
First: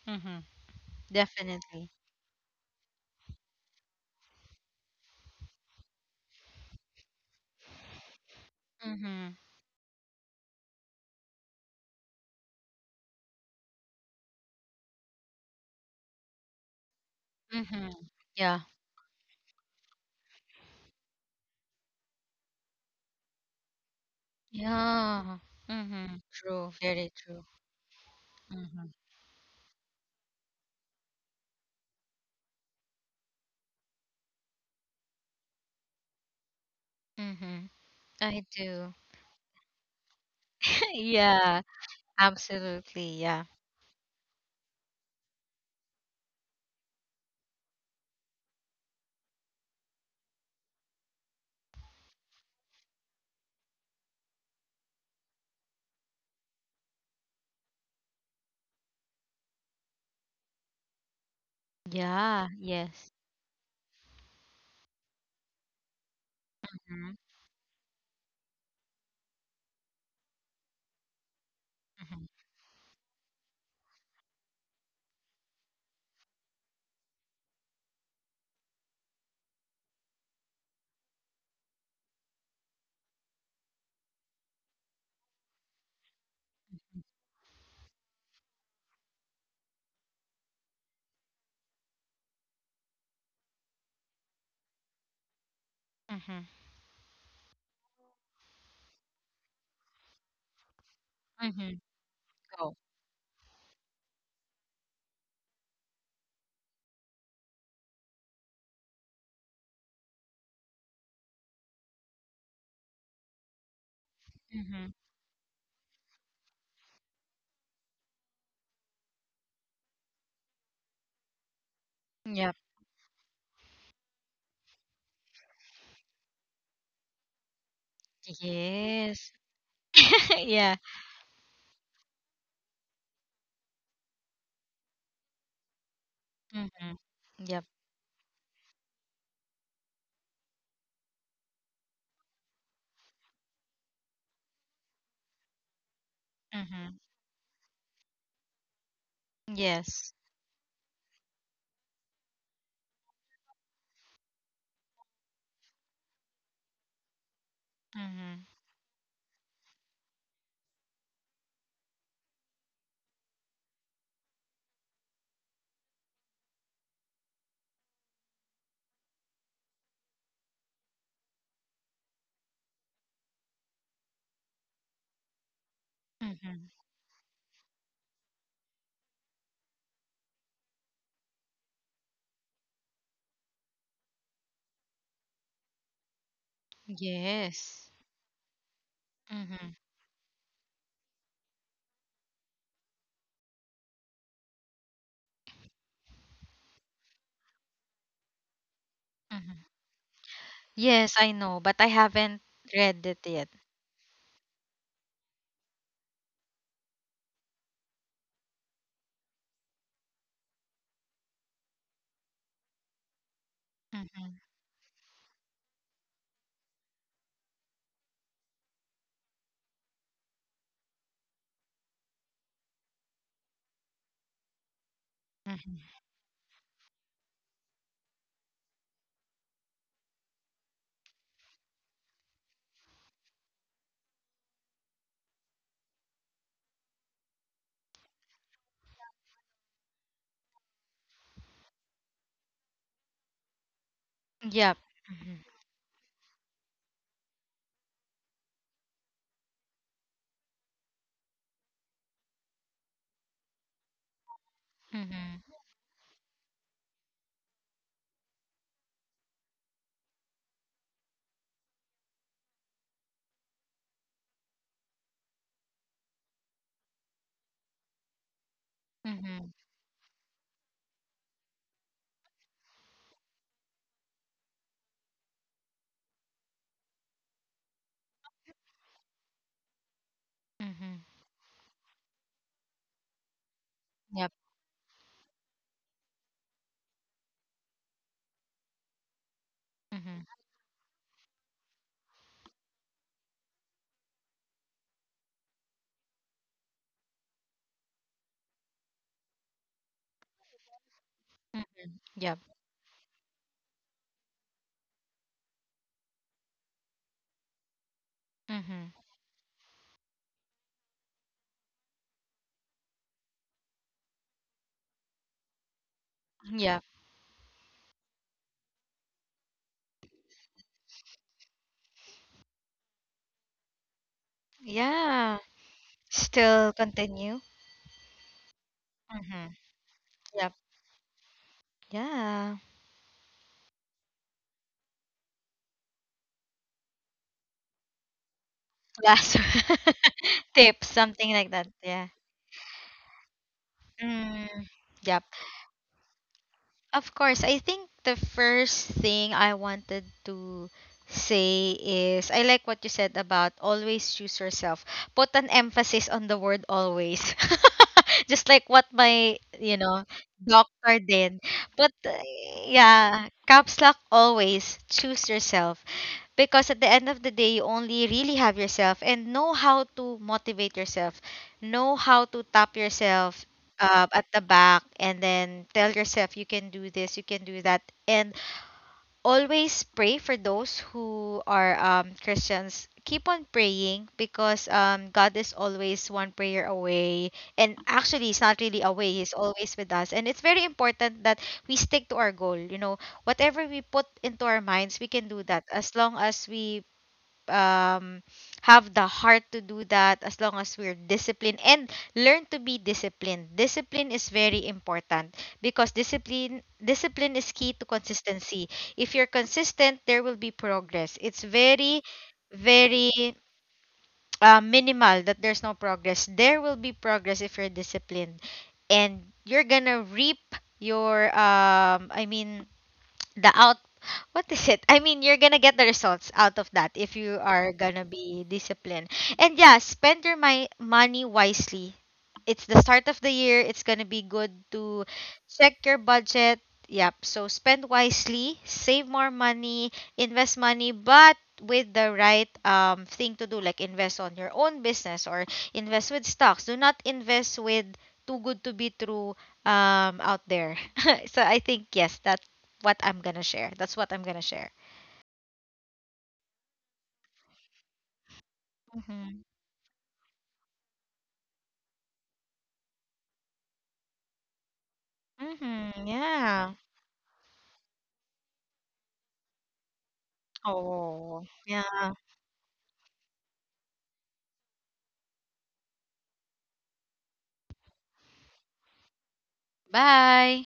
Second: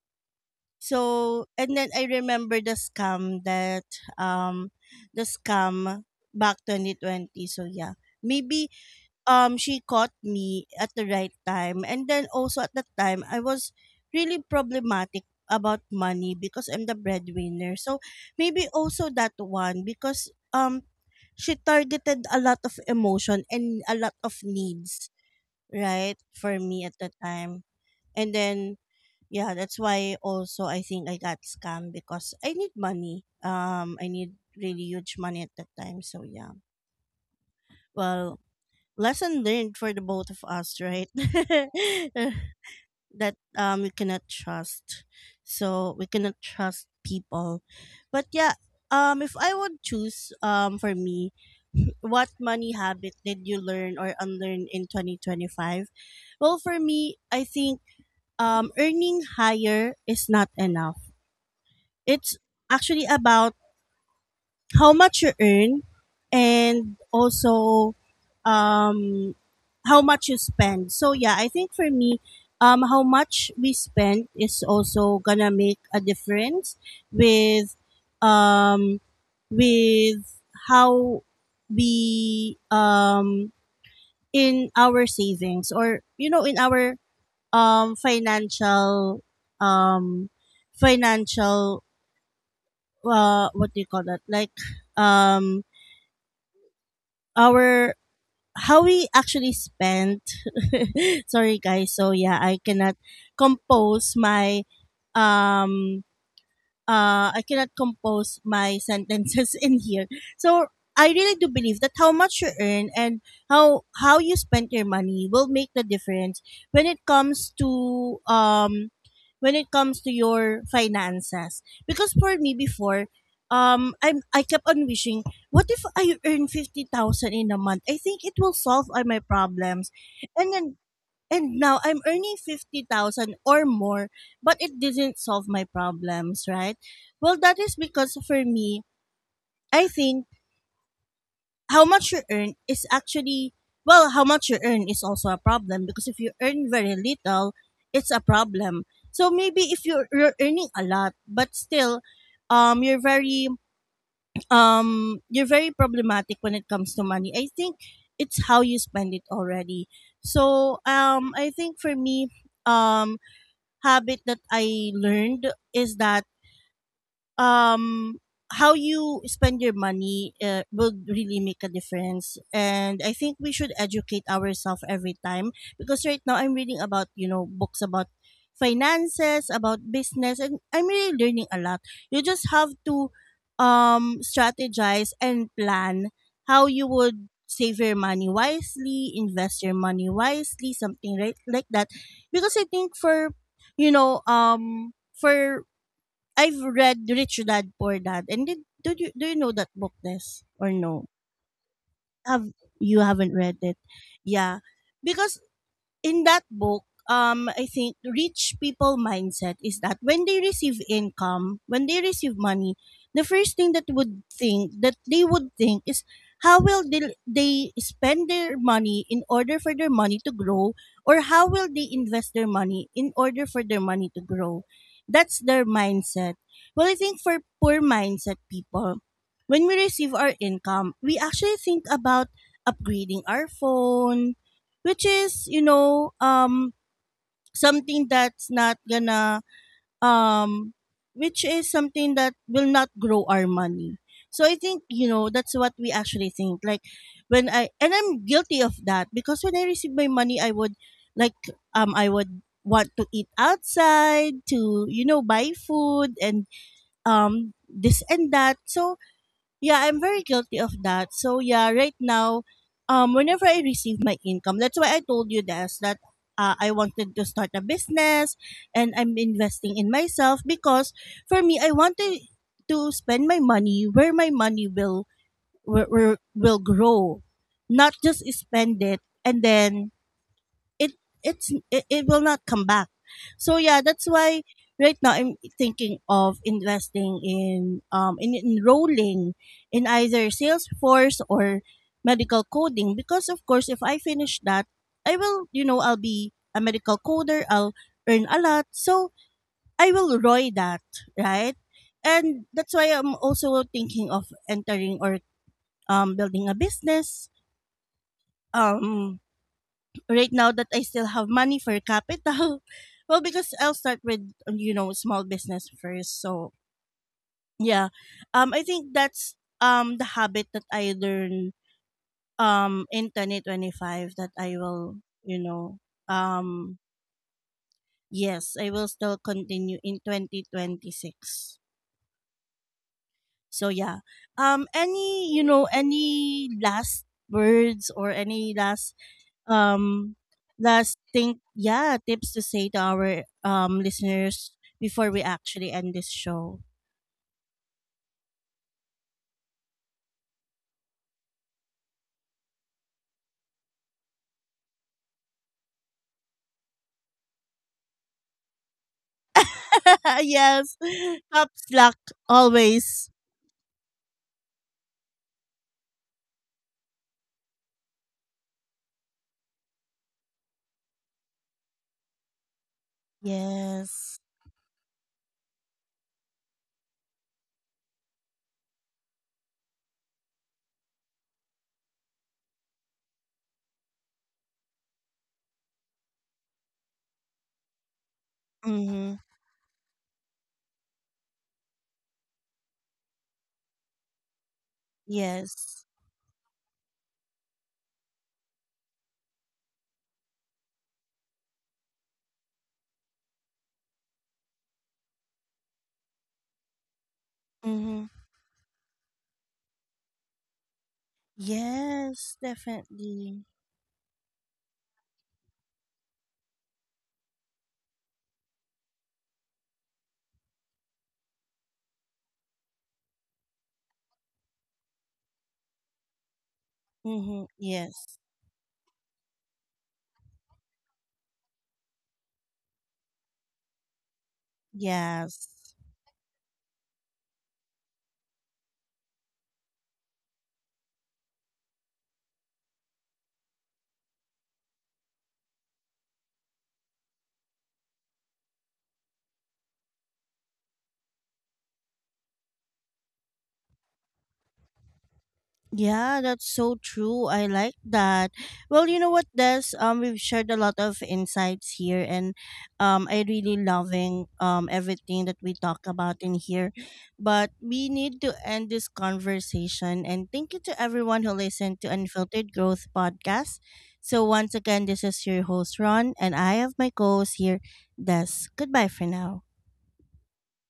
Speaker 2: Mhm.
Speaker 1: So, and then
Speaker 2: Definitely.
Speaker 1: I remember the scam that, um, the scam back 2020. So, yeah. Maybe
Speaker 2: Mhm.
Speaker 1: she caught me at the right time. And then also at that time, I was really problematic about money because I'm the breadwinner.
Speaker 2: Mhm.
Speaker 1: So,
Speaker 2: Yeah.
Speaker 1: maybe also that one, because she targeted a lot of emotion and a lot of needs,
Speaker 2: Yeah.
Speaker 1: right?
Speaker 2: Mm-hmm.
Speaker 1: For
Speaker 2: True.
Speaker 1: me at
Speaker 2: Very
Speaker 1: the
Speaker 2: true.
Speaker 1: time. And then
Speaker 2: Mm-hmm.
Speaker 1: yeah, that's why also I think I got scammed, because I need money, I need really huge money at that time. So yeah,
Speaker 2: Mm-hmm.
Speaker 1: well,
Speaker 2: I do.
Speaker 1: lesson learned for the both of us, right?
Speaker 2: Yeah. Absolutely.
Speaker 1: That
Speaker 2: Yeah.
Speaker 1: we cannot trust, so we cannot trust people. But yeah, if I would choose, for me, what money habit did you learn or unlearn in 2025? Well, for me I think earning higher is not enough. It's
Speaker 2: Yeah.
Speaker 1: actually
Speaker 2: Yes.
Speaker 1: about how much you earn, and
Speaker 2: Mm-hmm.
Speaker 1: also, um, how much you spend. So yeah, I think for me,
Speaker 2: Mm-hmm.
Speaker 1: how much we spend is also gonna make a difference with, um, with how we, in our savings, or you know, in our um, financial um, financial, what do you call that? Like, um,
Speaker 2: Mm-hmm.
Speaker 1: our, how we actually spent. Sorry,
Speaker 2: Mm-hmm.
Speaker 1: guys. So yeah,
Speaker 2: Go.
Speaker 1: compose my um I cannot compose my sentences in here. So I really do believe that how much you earn and how you spend your
Speaker 2: Mm-hmm.
Speaker 1: money will make the difference when it comes to when it comes to your finances. Because for me
Speaker 2: Yep.
Speaker 1: before, I kept on wishing, what if I earn 50,000 in a month? I think it will solve all my
Speaker 2: Yes.
Speaker 1: problems. And
Speaker 2: Yeah.
Speaker 1: then, and now I'm earning 50,000 or more, but it didn't solve my problems, right?
Speaker 2: Mm-hmm.
Speaker 1: Well, that
Speaker 2: Yep.
Speaker 1: is because for me, I think how much you earn is actually, well, how much you earn is also a problem, because if you earn very
Speaker 2: Mm-hmm.
Speaker 1: little, it's a problem. So maybe if
Speaker 2: Yes.
Speaker 1: you're earning a lot, but still, um, you're very, you're very problematic when it comes to money. I think
Speaker 2: Mm-hmm.
Speaker 1: it's how you spend it already. So, I think for me, um, habit that I learned is that um how you spend your money, will really make a difference. And I think we should educate ourselves every time, because right now I'm
Speaker 2: Mm-hmm.
Speaker 1: reading about, you know, books about finances, about business, and I'm really learning a lot. You just have to strategize and plan how you would save
Speaker 2: Yes.
Speaker 1: your money wisely, invest
Speaker 2: Mm-hmm.
Speaker 1: your money wisely, something right like that. Because I think for you know for I've read Rich Dad Poor Dad, and did do you know
Speaker 2: Mm-hmm.
Speaker 1: that book, Des, or no?
Speaker 2: Yes, I know, but I haven't
Speaker 1: Have You
Speaker 2: read it
Speaker 1: haven't
Speaker 2: yet.
Speaker 1: read it? Yeah, because in that book, I think rich people mindset is that when they receive income, when they receive money, the first thing that would
Speaker 2: Mm-hmm.
Speaker 1: think that they would think is, how will they spend their money in order for their money to grow, or how will they invest their money in order for their money to grow. That's their
Speaker 2: Mm-hmm.
Speaker 1: mindset. Well, I think for poor mindset people, when we receive our income, we actually think about upgrading our phone, which is, you know, something that's not gonna um which is something that will not grow our money. So I
Speaker 2: Yep.
Speaker 1: think, you know,
Speaker 2: Mm-hmm.
Speaker 1: that's what we actually think. Like when I and I'm guilty of that, because when I receive my money I would, like, I would want to eat outside, to, you know, buy
Speaker 2: Mm-hmm.
Speaker 1: food and this and that. So yeah, I'm very guilty of that. So yeah, right now, whenever I receive my income, that's why I told you this, that I wanted to start a business, and I'm
Speaker 2: Mm-hmm.
Speaker 1: investing in myself, because for me, I want to spend my money where my money will, will grow, not just spend it, and then it
Speaker 2: Mm-hmm.
Speaker 1: it's it will not come back. So yeah, that's
Speaker 2: Yep.
Speaker 1: why right now I'm thinking of investing in, in enrolling in
Speaker 2: Mm-hmm.
Speaker 1: either Salesforce or medical coding, because of course if I finish that, I will, you know, I'll be a medical coder. I'll earn a lot, so I will roy that, right.
Speaker 2: Mm, yep.
Speaker 1: And that's why I'm also thinking of entering, or building a business
Speaker 2: Mm-hmm.
Speaker 1: um right now that I still have money for capital. Well, because I'll start with, you know, small business first. So
Speaker 2: Yep.
Speaker 1: yeah, I think that's the habit that I learned in 2025, that I will,
Speaker 2: Yeah.
Speaker 1: you know,
Speaker 2: Still continue.
Speaker 1: yes, I will still
Speaker 2: Mm-hmm.
Speaker 1: continue in twenty
Speaker 2: Yep.
Speaker 1: twenty six.
Speaker 2: Yeah.
Speaker 1: So yeah, any, you know, any last words, or any last
Speaker 2: Last
Speaker 1: um
Speaker 2: tip,
Speaker 1: last
Speaker 2: something
Speaker 1: thing,
Speaker 2: like that.
Speaker 1: yeah,
Speaker 2: Yeah.
Speaker 1: tips to say to our listeners
Speaker 2: Mm,
Speaker 1: before we
Speaker 2: yep.
Speaker 1: actually end this show.
Speaker 2: Of course, I think the first thing I wanted to say is I like what you said about always choose yourself. Put an emphasis on the word always. Just like what my, you know,
Speaker 1: Yes.
Speaker 2: doctor did.
Speaker 1: Top
Speaker 2: But
Speaker 1: slack. Always.
Speaker 2: yeah, caps lock always choose yourself, because at the end of the day you only really have yourself and know how to motivate yourself, know how to tap yourself
Speaker 1: Yes.
Speaker 2: at the back, and then tell yourself you can do this, you can do that. And always pray. For those who are Christians, keep on praying, because God is always one prayer away, and actually he's not really
Speaker 1: Mm-hmm.
Speaker 2: away, he's always with us. And it's very important that we stick to our goal, you know, whatever we put into our minds, we can do that
Speaker 1: Yes.
Speaker 2: as long as we um, have the heart to do that, as long as we're disciplined and learn to be disciplined. Discipline is very important because discipline is key to
Speaker 1: Mm-hmm.
Speaker 2: consistency. If you're consistent, there will be progress. It's very
Speaker 1: Yes,
Speaker 2: very
Speaker 1: definitely.
Speaker 2: minimal that there's no progress. There will be progress if you're disciplined, and you're gonna reap your I mean the out what is it I mean you're gonna get the results out of that if you
Speaker 1: Mm-hmm.
Speaker 2: are gonna
Speaker 1: Yes.
Speaker 2: be disciplined. And yeah, spend your my money wisely. It's the start of the year, it's gonna be good to
Speaker 1: Yes.
Speaker 2: check your budget. Yep, so spend wisely, save more money, invest money, but with the right thing to do, like invest on your own business or invest with stocks. Do not invest with too good to be true out there. So I think, yes, that what I'm gonna share. That's what I'm gonna share.
Speaker 1: Yeah, that's so true. I like that. Well, you know what,
Speaker 2: Mm-hmm.
Speaker 1: Des? We've shared a lot of insights here, and I really loving everything that we talk
Speaker 2: Mm-hmm.
Speaker 1: about in
Speaker 2: Yeah.
Speaker 1: here. But we need to end this conversation, and thank you to everyone who
Speaker 2: Oh,
Speaker 1: listened to
Speaker 2: yeah.
Speaker 1: Unfiltered Growth podcast. So once again, this is your host Ron, and I have my co-host here, Des. Goodbye for now.
Speaker 2: Bye.